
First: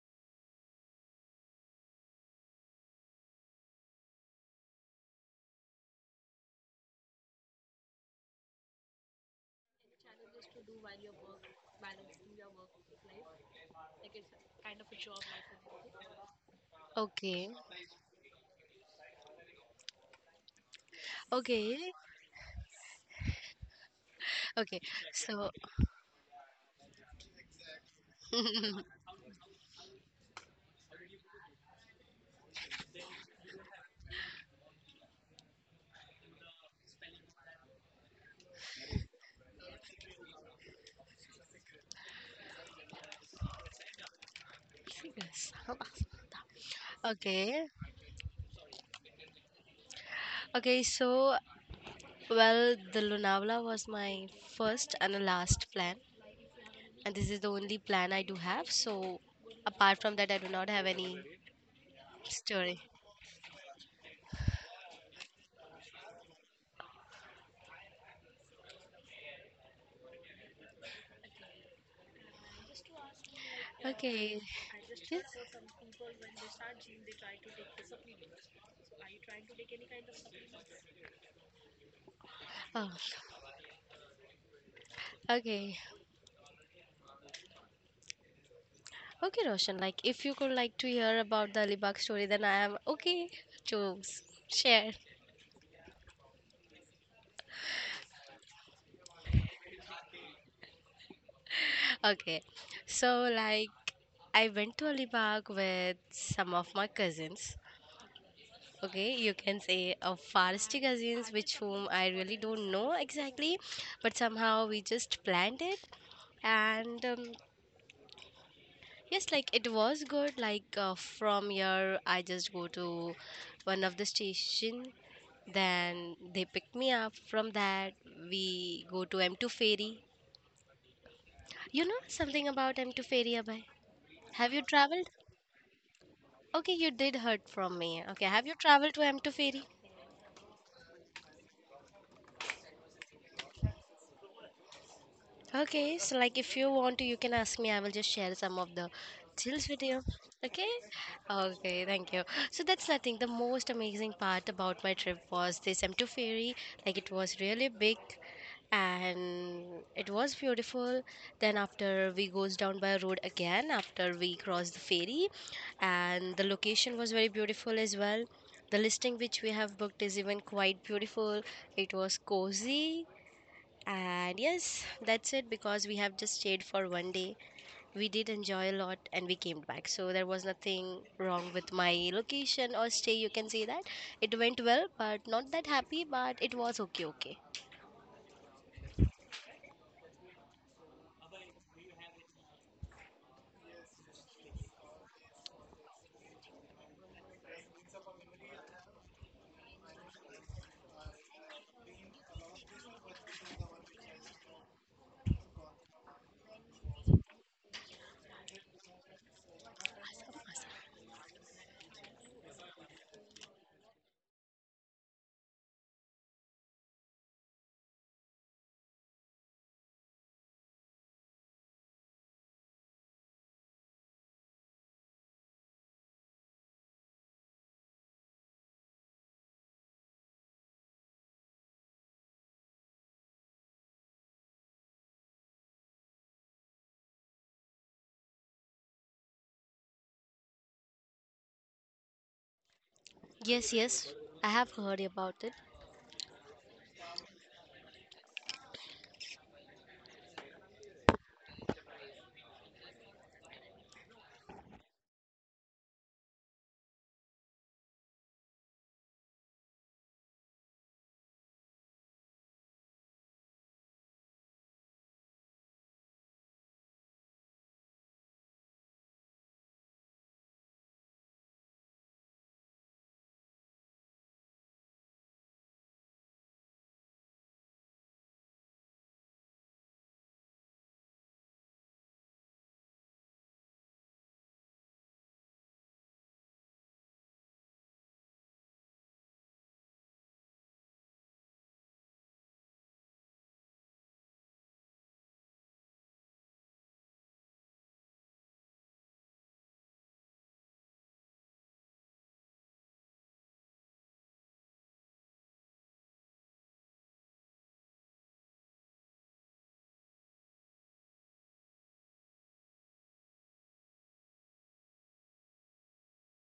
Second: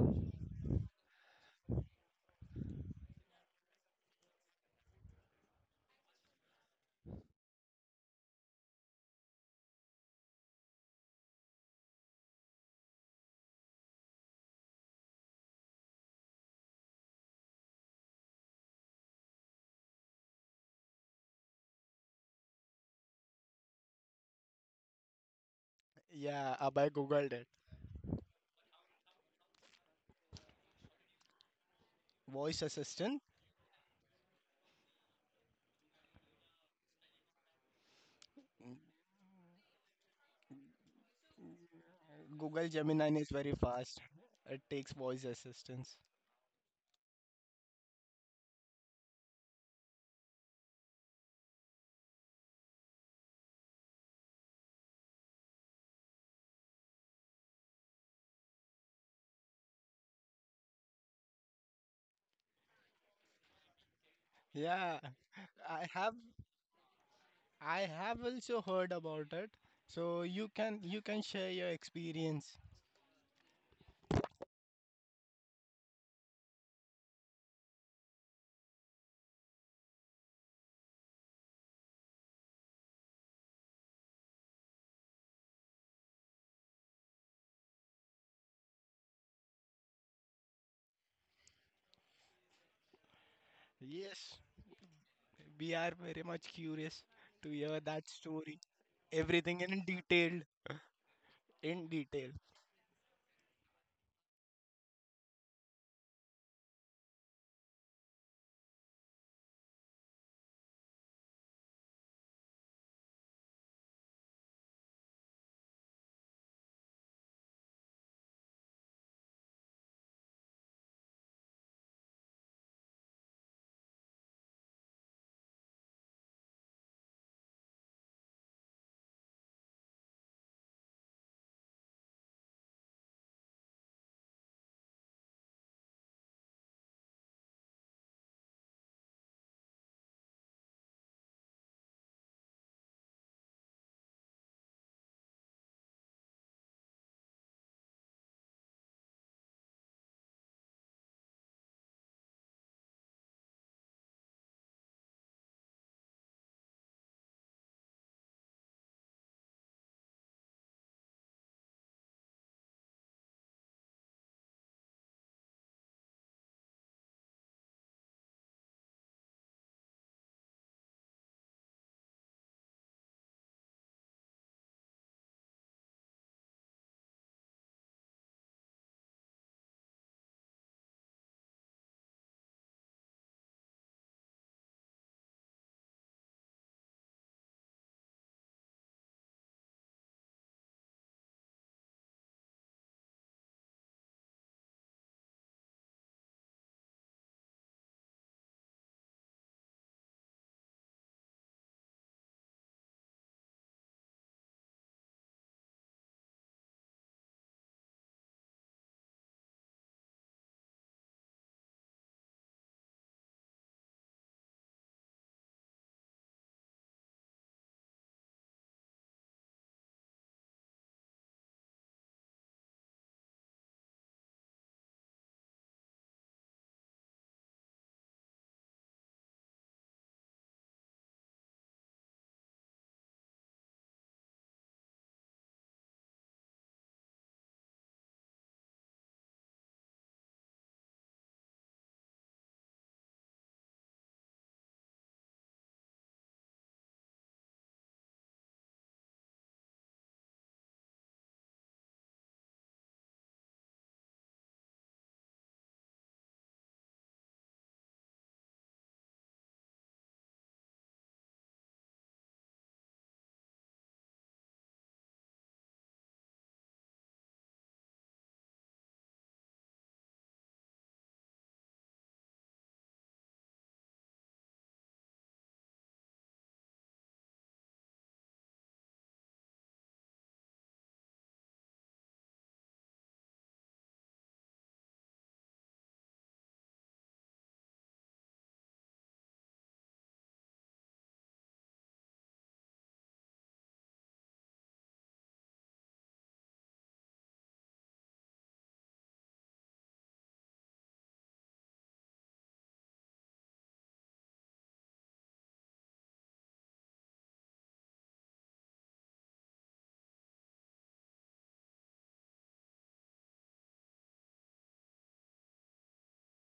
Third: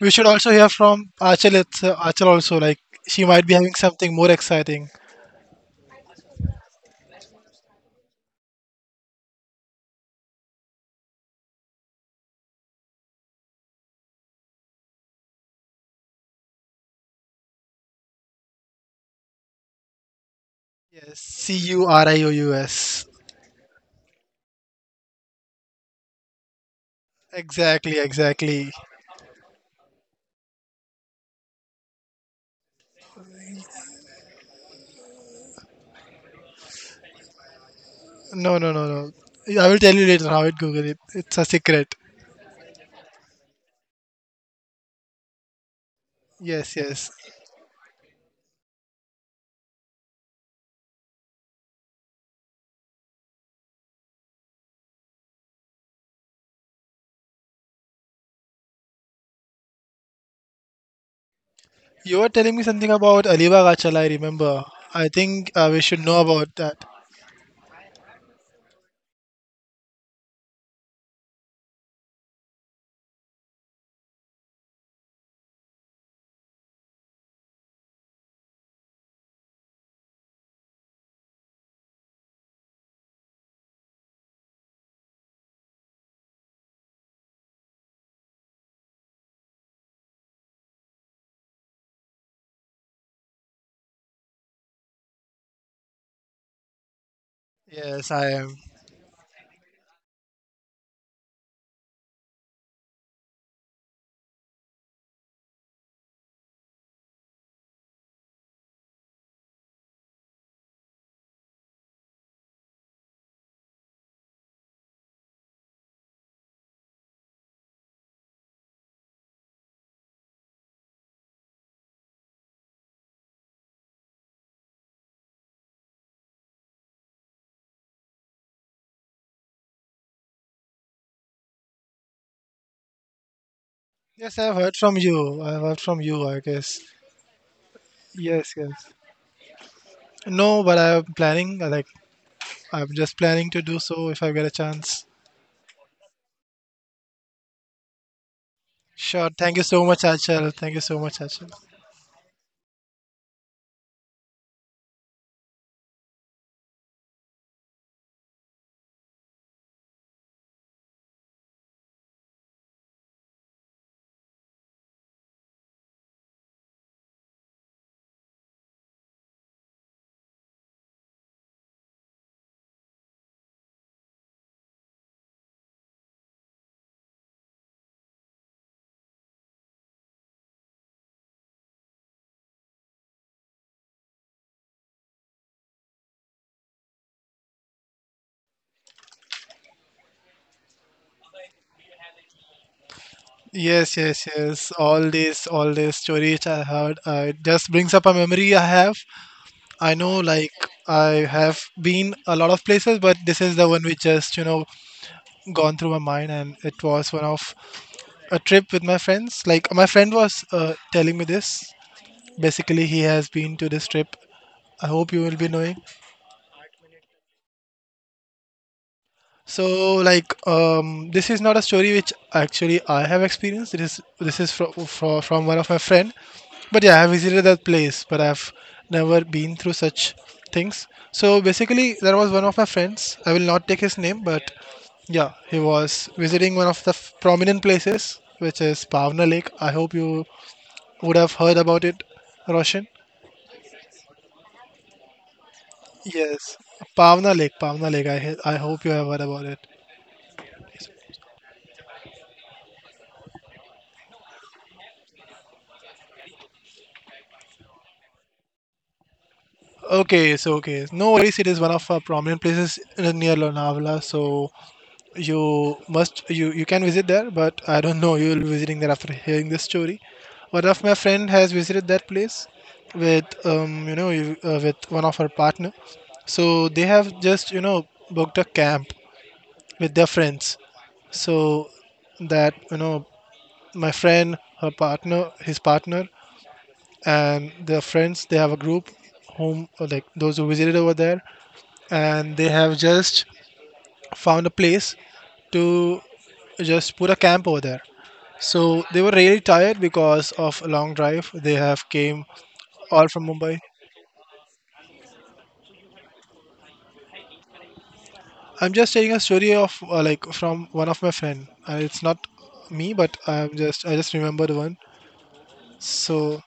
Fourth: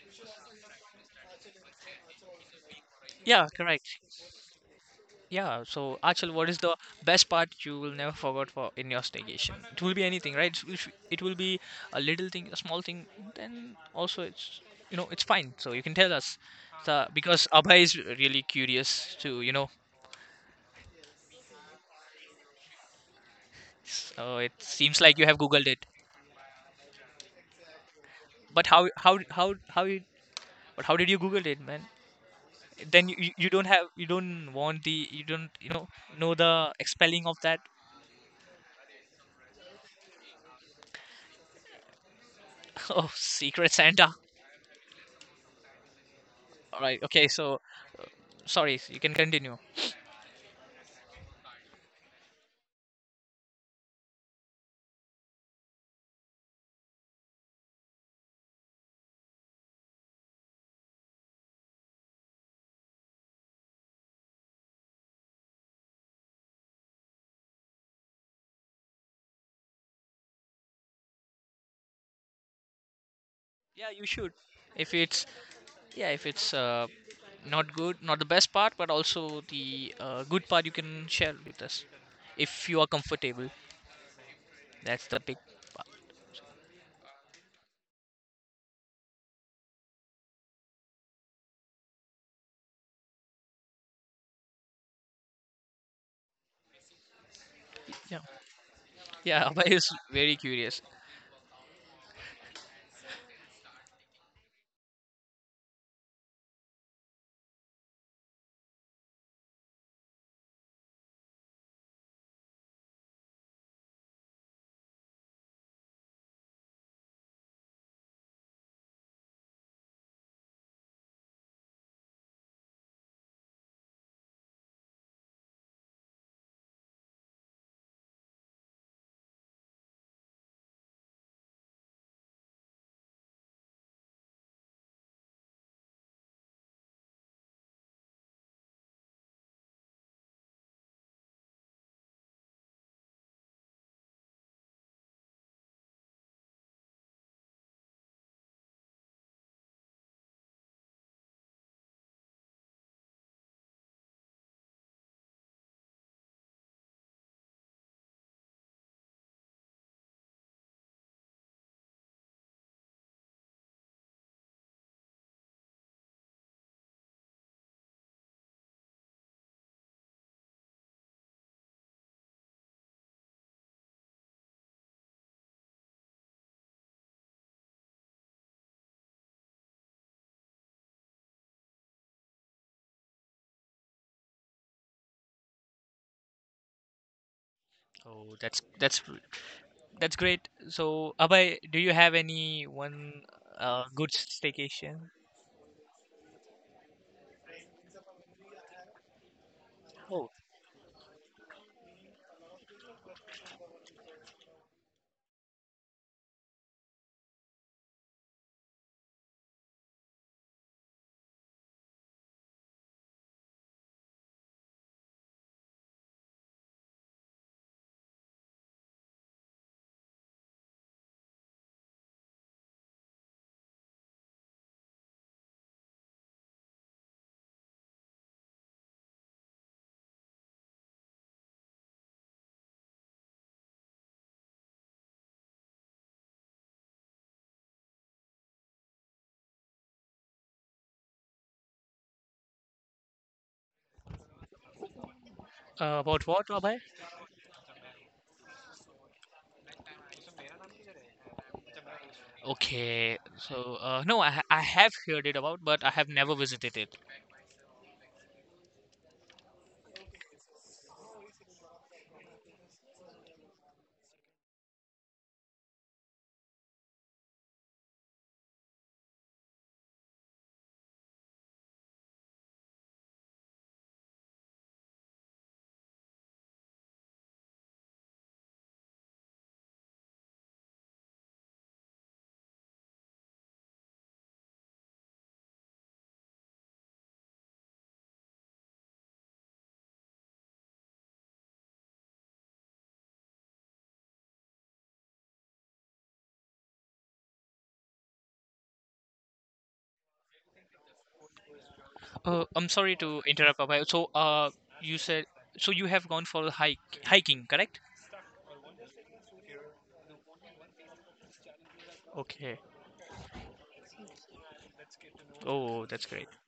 we should also hear from Achal. It's Achal also. Like she might yeah, be having correct. something more exciting. Yeah, so Achal, what is the best part you will never forget for in your staycation? It will be anything, right? It will be a little thing, a small thing. Then also, it's fine. So you can tell us, so, because Okay. Abhay is really curious to. Yes, C U Okay. R I O U S. So it Okay. seems like you have So, googled it, Yeah, Abhay Googled it. Exactly, but exactly. how did you google it, man? Voice Then you, assistant. you you don't have you don't want the you don't know the expelling of that. No, no, no, no. I will tell you later how it Google it. It's a secret. Google Oh, Gemini is very secret fast. Santa. It takes voice yes. assistance. Yes, All right, yes. okay, so Okay. sorry, you can continue. Okay. So, well, the Lonavala was my first and the last plan, and this is the only plan I do have. So, apart from that, I do not have any You were telling me story. something about Alibaba Achala, I remember. Yeah, I think we I should have know about that. I have also heard about it. So you can share your experience. Yeah, you should. Okay. If Yes. it's yeah, if it's not good, not the best part, but also the good part, you can share with us if you are Oh, comfortable. That's the big okay. part. Okay, Roshan, like if you could like to hear about the Alibag story, then I am okay to Yes, share. we are very much curious to hear that Yes, Yeah, I am. story. yeah. Everything Abhay in is very detail. curious. In detail. Okay, so I went to Alibag with some of my cousins. Okay, you can say a forestry cousins, which whom I really don't know exactly, but somehow we just planned it and. Yes, like it was good. Like from here, I just go to one of the station. Then they pick me up. From that, we go to M2 ferry. You know something about M2 ferry, Abhay? Yes, I've Have you heard from traveled? you. I've heard from you, I Okay, guess. you did heard from me. Okay, have Yes, you yes. traveled to M2 ferry? No, but I'm I'm just planning to do so if I get a chance. Okay, so like if you want to, you can ask me. I will just share some of the Sure. Thank you chills with so much, you. Achal. Okay? Thank you so much, Achal. Okay, thank you. So that's nothing. The most amazing part about my trip was this M2 ferry. Like it was really big and it was beautiful. Then after we goes down by road again after we cross the ferry and the location was very beautiful as well. The listing which we have booked is even quite beautiful. It was cozy and yes, that's it because we have just stayed for one day. We did enjoy a lot and we came back. So there was nothing wrong with my location or stay, you can say that. It went well, but not that happy, but it was okay, okay. Oh, that's great. So, Abhay, do you have any one Yes, good yes, yes. All staycation? this, all this stories I heard, it just brings up a memory I have. I know, Oh, like, I have been a lot of places, but this is the one which just, gone through my mind. And it was one of a trip with my friends. Like, my friend was telling me this. Basically, he has been to this trip. I hope you will be knowing. So like this is not a story which actually I have experienced. It is This is from one of my friend. But yeah, I have visited that place, but I've never been through such things. So basically, there was one of my friends. I will not take his name, but yeah, he was visiting one of the prominent places, which is Pavna Lake. I hope you would have heard about it, Roshan. Yes, yes, I have heard about it. About what, Yes, Abhay? Pavna Lake, Pavna Lake. I hope you have heard about it. Okay, so no, I have heard it about, but I have never visited it. Okay, so okay, no worries. It is one of our prominent places near Lonavala, so you must you you can visit there. But I don't know you will be visiting there after hearing this story. One of my friend has visited that place with with one of her partner. So they have just booked a camp with their friends. So that my friend, her partner, his partner, and their friends they have a group whom like those who visited over there and they have just found a place to just put a camp over there. So they were really tired because of a long drive. They have came I'm sorry all to from Mumbai. interrupt, Abhay. So, you said so you have gone for a hike hiking, correct? I'm just telling a story of like from one of my friend. It's not Okay. me, but I just remembered one. Oh, that's great. So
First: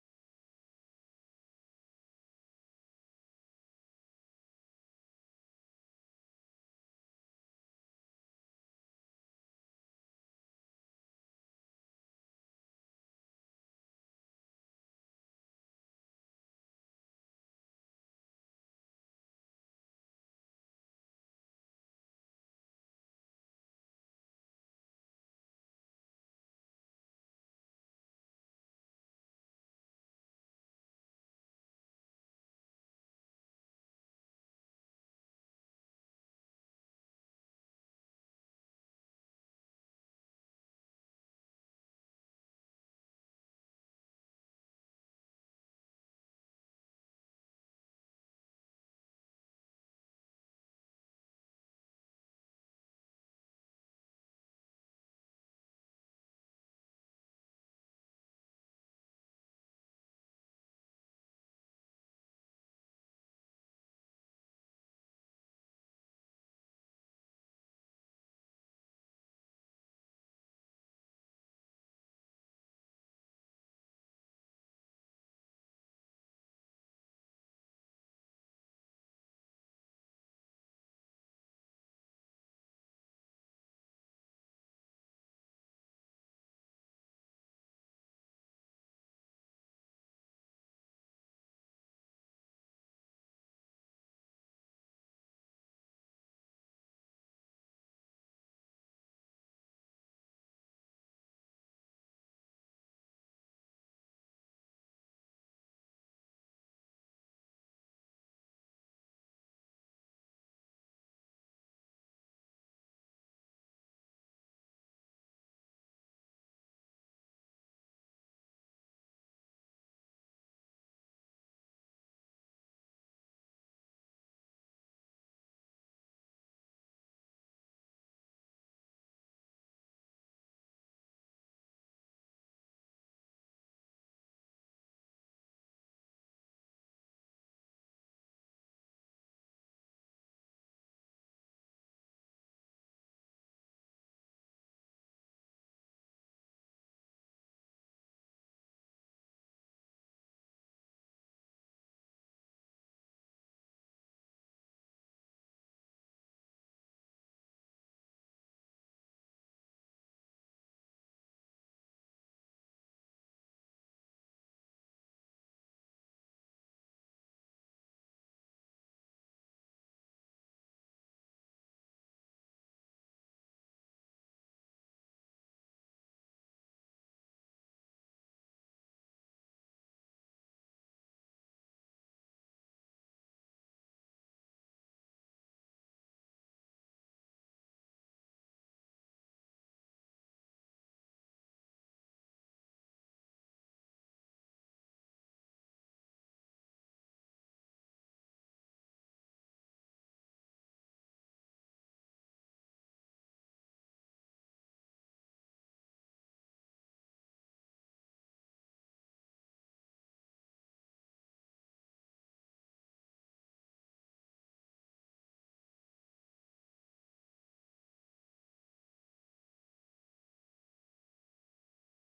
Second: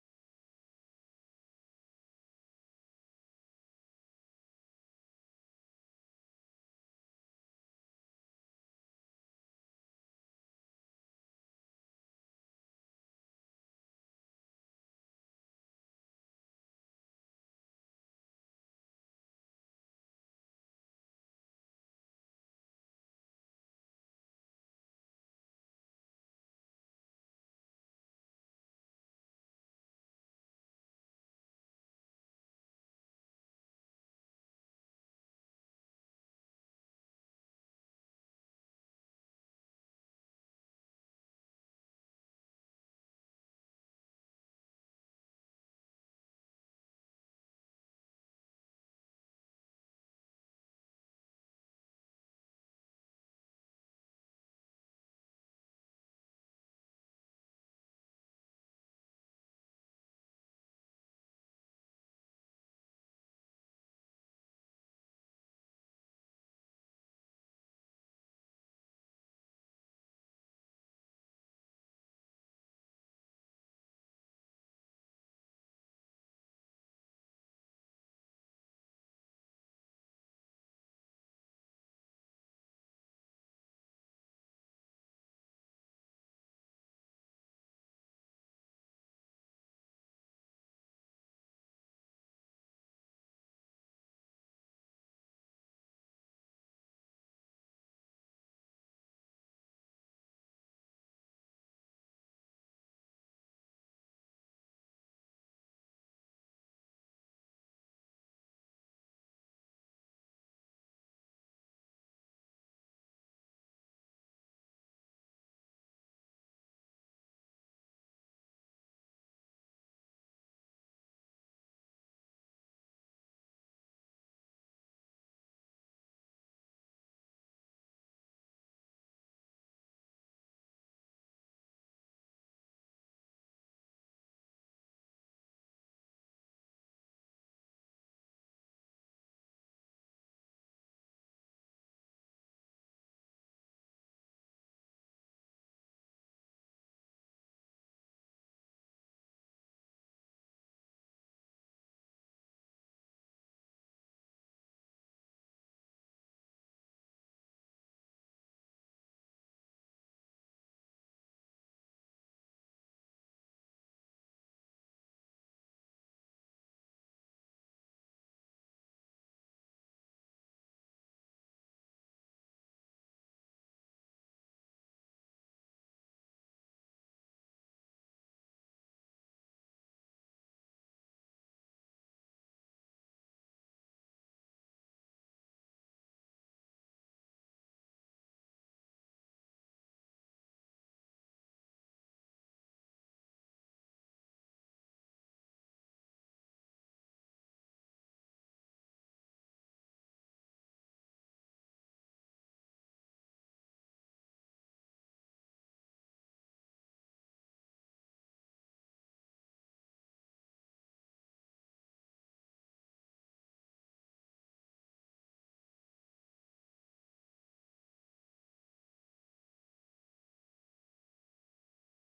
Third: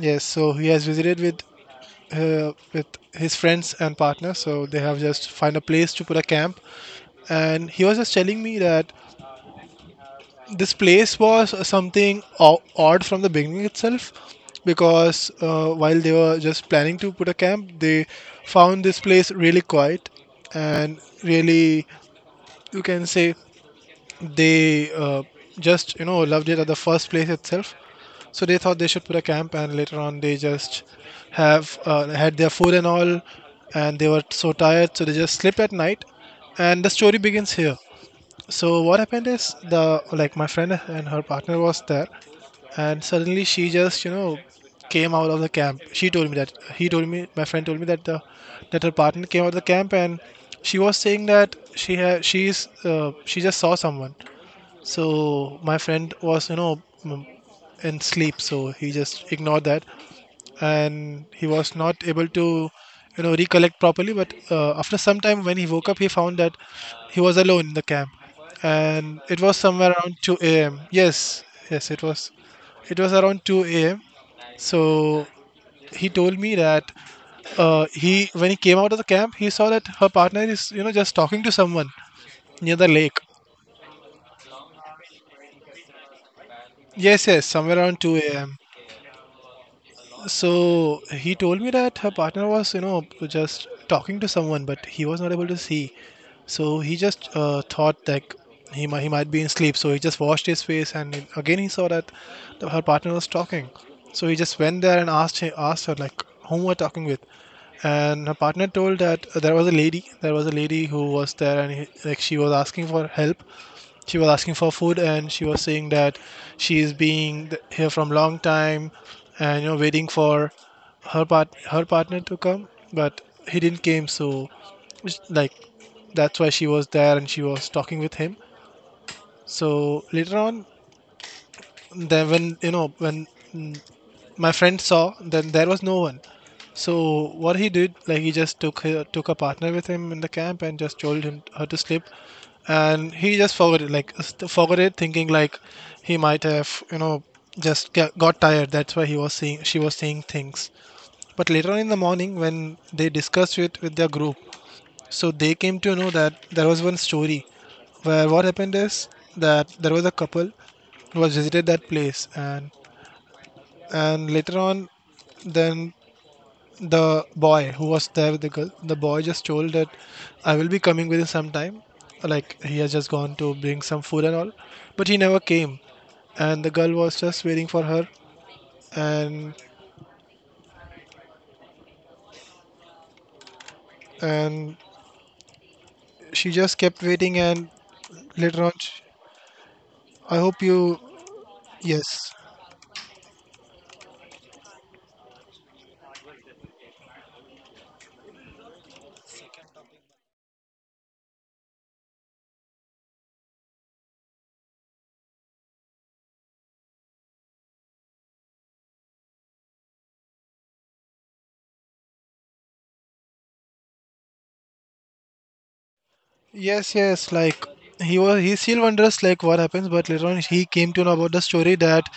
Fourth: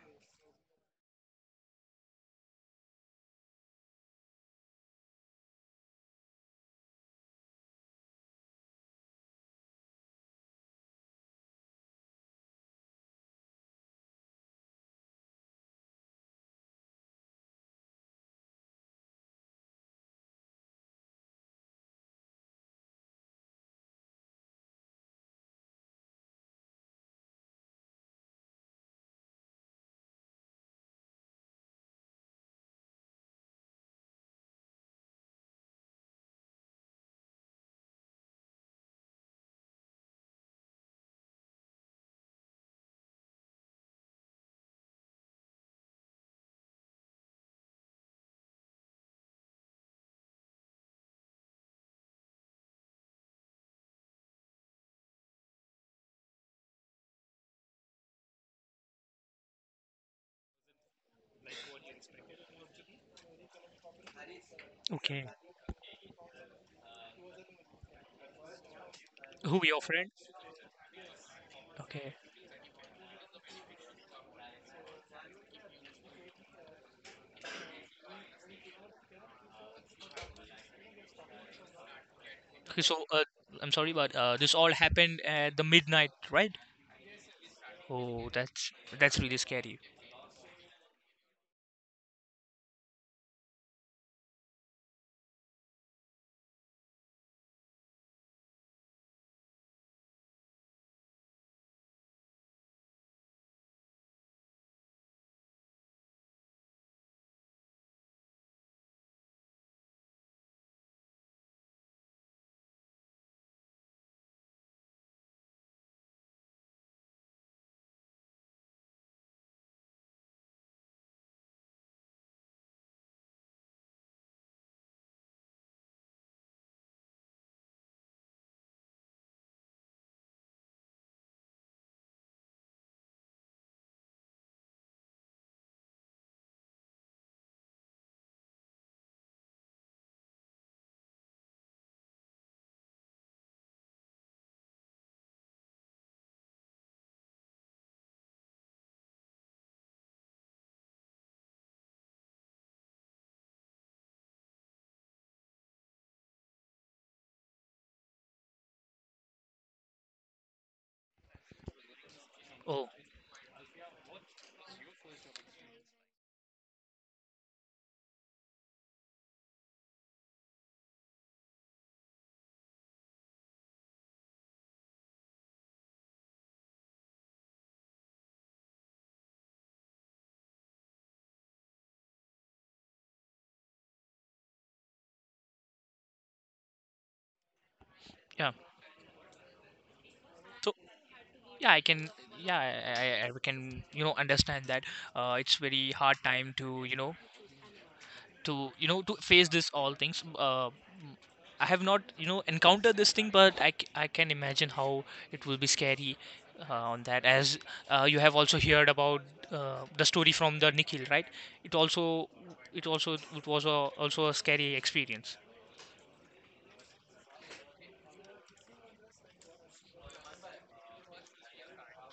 yes, so he has visited with his friends and partner. So they have just find a place to put a camp, and he was just telling me that this place was something odd from the beginning itself because while they were just planning to put a camp they found this place really quiet and really you can say they just you know loved it at the first place itself, so they thought they should put a camp, and later on they just have had their food and all, and they were so tired so they just slept at night. And the story begins here. So what happened is the like my friend and her partner was there, and suddenly she just came out of the camp. She told me that he told me My friend told me that the that her partner came out of the camp and she was saying that she had she's she just saw someone. So my friend was in sleep, so he just ignored that and he was not able to recollect properly, but after some Okay. time when he woke up he found that he was alone in the camp, and it was Who your somewhere friend? around 2 a.m. Yes, yes, Okay. It was around 2 a.m. So he told me that he when he came out of the camp he saw that her partner is just talking to someone near Okay, the so, lake. I'm sorry, but this all happened at the midnight, right? Yes, yes, somewhere around 2 Oh, a.m. that's really scary. So he told me that her partner was, just talking to someone, but he was not able to see. So he just thought that he might be in sleep. So he just washed his face, and then again he saw that her partner was talking. So he just went there and asked her, like, whom were talking with? And her partner told that there was a lady. There was a lady who was there, and like she was asking for help, she was asking for food, and she was saying that she is being here from long time, and you know waiting for her part her partner to come, but he didn't came, so it's like that's why she was there and she was talking with him. So later on, then when mm, my friend saw, then there was no one. So what he did, like he just took a partner with him in the camp and just told him her to sleep, and he just forgot it, like forgot it, thinking like he might have just got tired, that's why he was seeing she was seeing things. But later on in the morning, when they discussed it with their group, so they came to know that there was one story where what happened is that there was a couple who was visited that place and Oh, later on, then the boy who was there with the girl, the boy just told that I will be coming with you sometime, like he has just gone to bring some food and all, but he never came, and the girl was just waiting for her, and and she just kept waiting, and yeah. later on I hope you. So, yeah, I can, Yes. yeah, I can, understand that. It's very hard time to, you know, to you know to face this all things, I have not encountered this thing, but I can imagine how it will be scary, on that, as you have also heard about the story from the Nikhil, right? it also it was a, also a scary experience. Yes, yes. Like he still wonders like what happens. But later on, he came to know about the story that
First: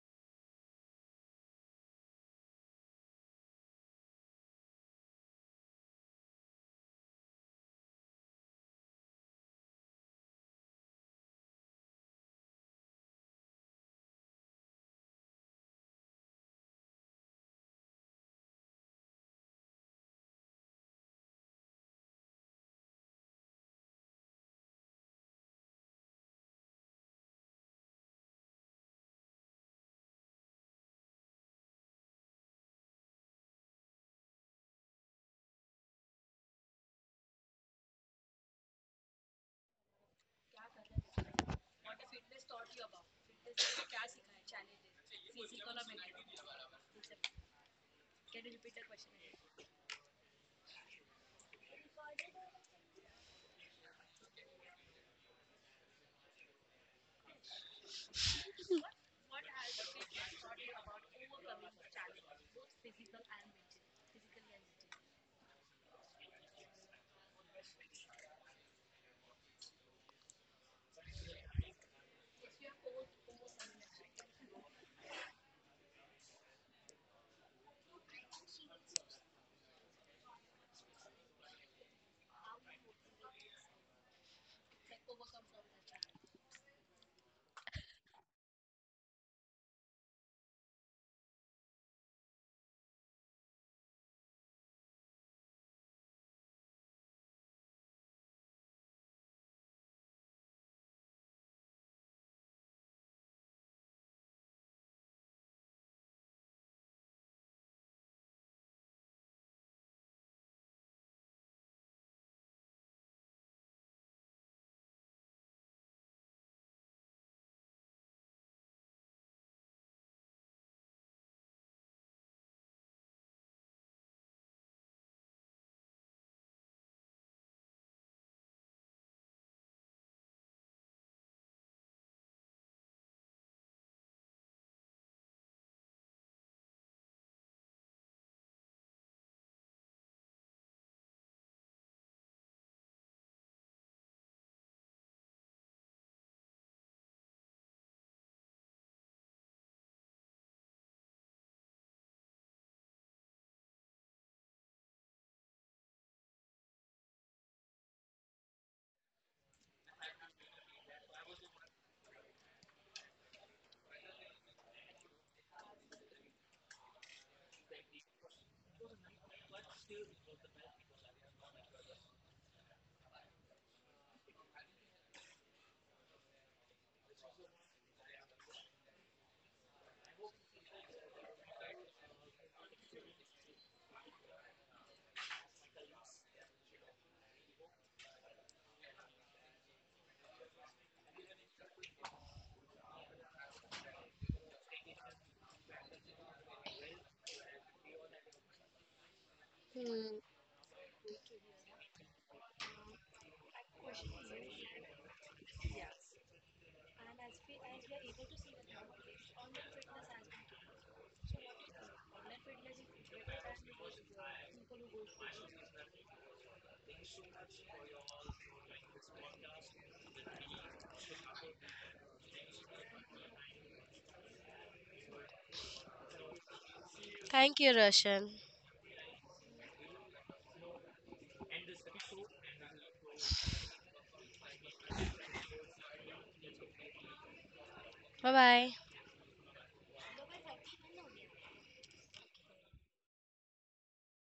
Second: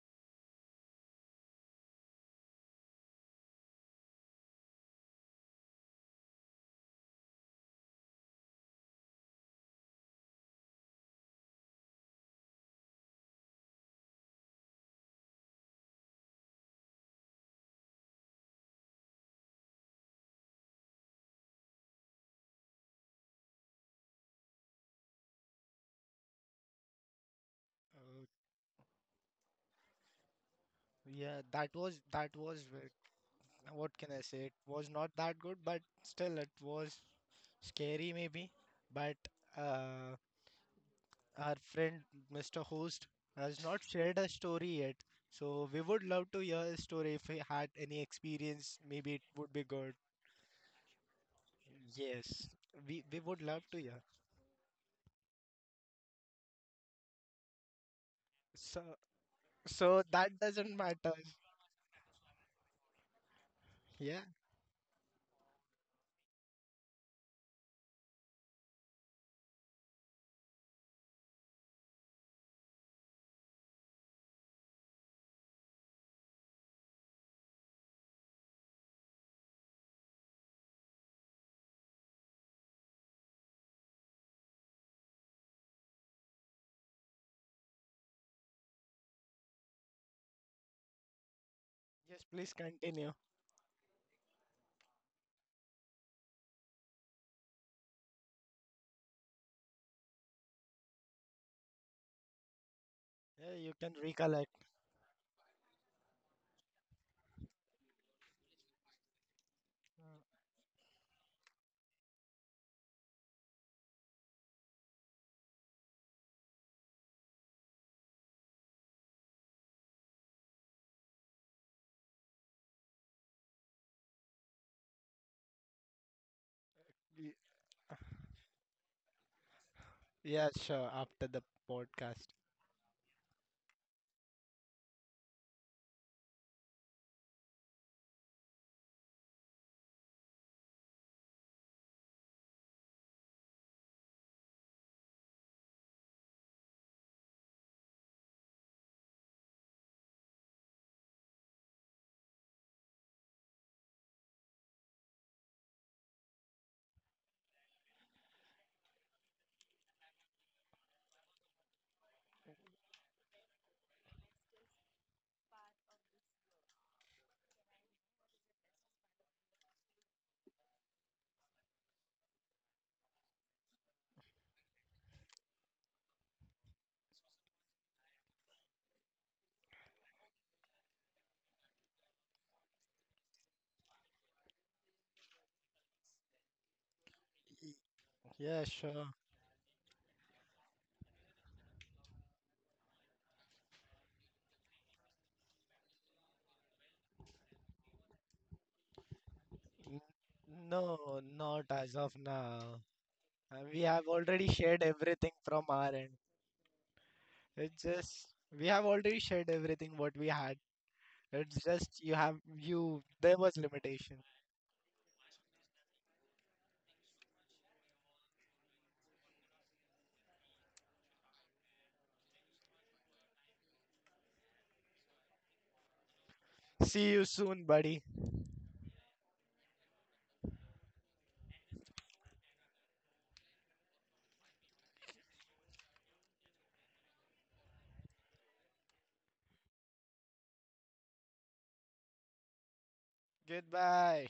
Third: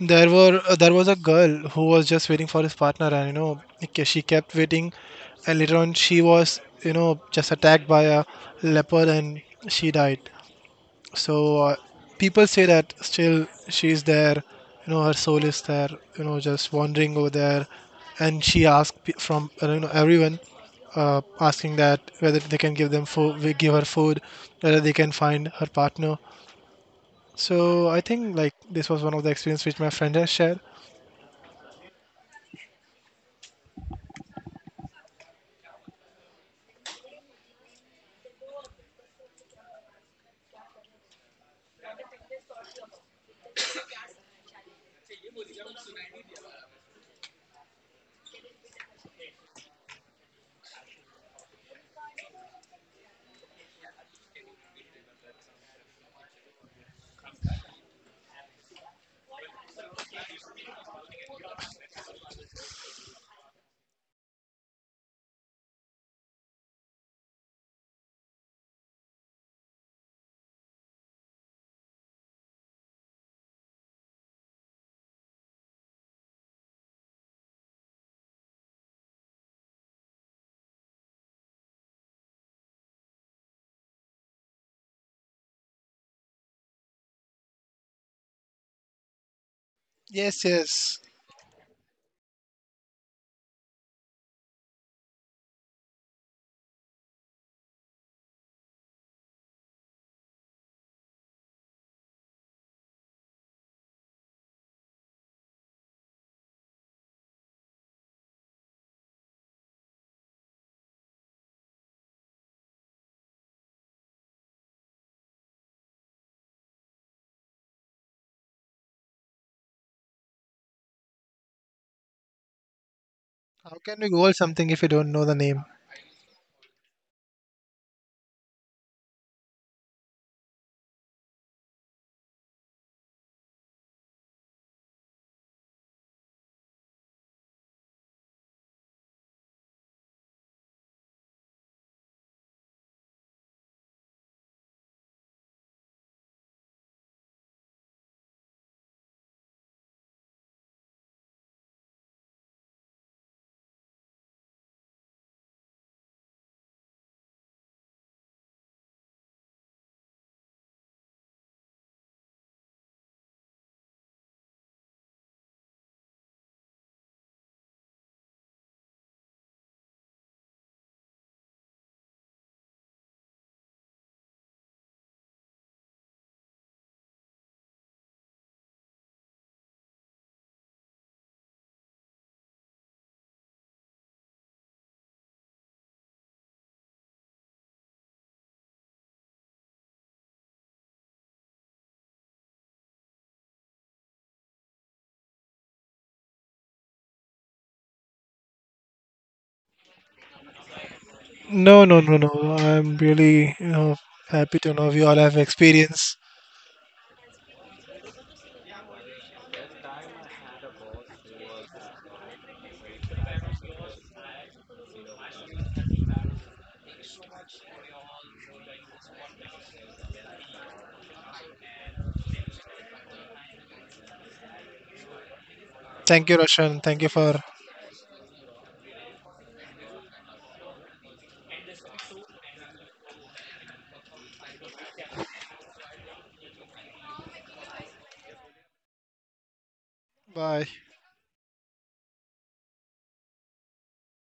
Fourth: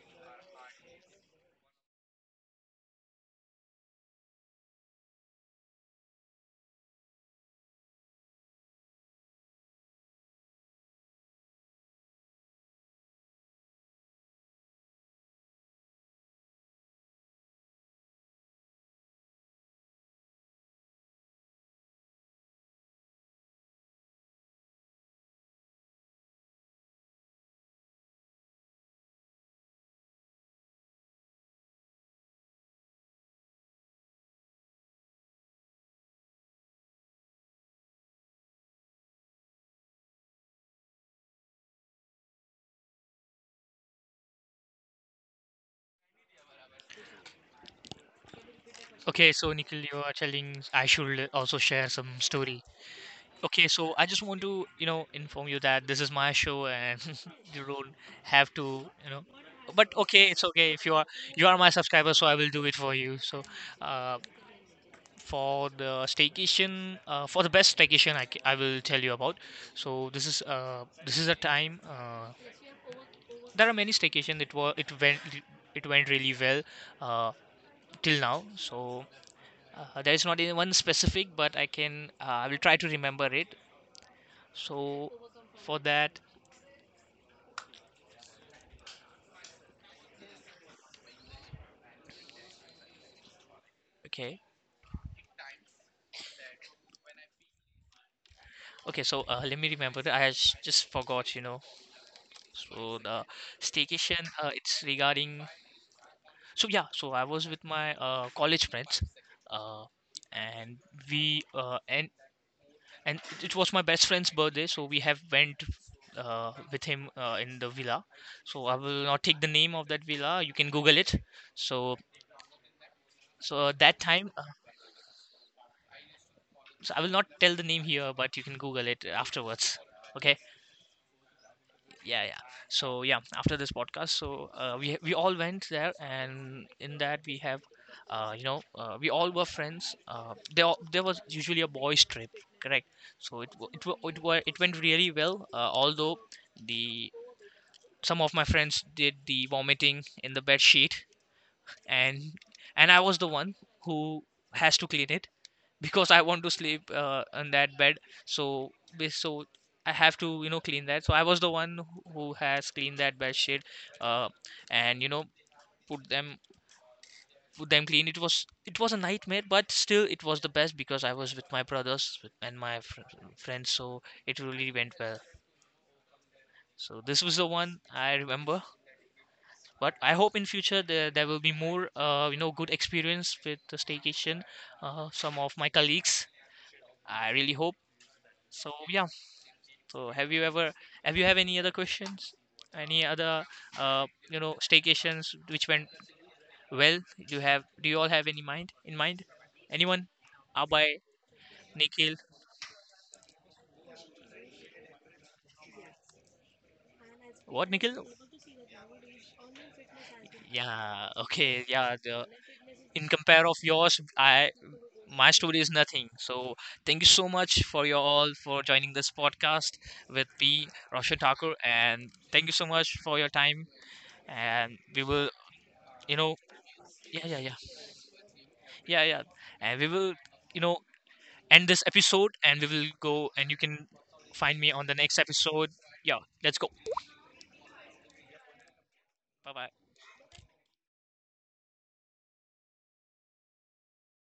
there was a girl who was just waiting for his partner, and you know she kept waiting, and later on she was just attacked by a leopard and she died. So people say that still she's there, you know her soul is there, you know just wandering over there, and she asked from everyone, asking that whether they can give them food, we give her food, whether they can find her partner. So I Uh, think like this was one of the experience which my friend has shared. yeah, that was what can I say? It was not that good, but still it was scary maybe. But uh, our friend Mr. Host has not shared a story yet, so we would love to hear his story. If he had any experience, maybe it Okay, so would be Nikhil, good. you are telling I should also share some Yes, story. We would love Okay, to so hear. I just want to, inform you that this is my show, and you don't have to, So, you know. But so okay, that it's okay doesn't if you are matter. you are my subscriber, so I will do it for you. So, uh, Yeah. for the staycation, for the best staycation, I will tell you about. So this is a time. There are many staycation. It went really well, uh, till now. So there is not any one specific, but I will try to remember it. So for that. Yes, yes. Yes, please continue. Okay. Okay, so let me remember that just forgot. So the Yeah, you can staycation, recollect. it's regarding. So yeah, so I was with my college friends, uh, and we and it was my best friend's birthday, so we have went with him in the villa. So I will not take the name of that villa. You can Google it. So How can that we goal time, something if you don't know the name? so I will not tell the name here, but you can Google it afterwards. Okay. Yeah, sure, after the Yeah, podcast. yeah, so yeah, after this podcast. So we all went there, and in that we have we all were friends, there was usually a boys trip, correct? So it went really well, although the some of my friends did the vomiting in the bed sheet, and and I was the one who has to clean it because I want to sleep on that bed. So bas- so I have to clean that. So I was the one who has cleaned that bed sheet, uh, and put them put them clean. It was a nightmare, but still it was the best because I was with my brothers and my friends. So it really went well. So this was the one I remember. But I hope in future there will be more, good experience with the staycation. Some of my colleagues, I really hope. Yeah, So yeah. sure. So have you ever, have you have any other questions? Any other, staycations which went well? Do you have? Do you all have any mind in mind? N- Anyone? Hmm. Abhay, No, not No, as no, Nikhil. no, of no, now. I'm really We have already happy to shared know we all everything have from our end. experience. What It's Nikhil? just we have already shared everything what we had. Yeah. It's Okay. Yeah. just you The have you In there compare of was yours, limitation. I my story is nothing, so thank you so much for you all for joining this podcast with P Roshan Thakur, and thank you so much for your time, and we will, you Thank know you, Roshan. Thank you See you yeah, yeah, for. yeah, Thank soon, you, buddy. Roshan. yeah, yeah, and we will, you know end this episode, and we will go, and you can find me on the next episode. Yeah, let's go. Bye bye. Bye bye. Bye. Goodbye.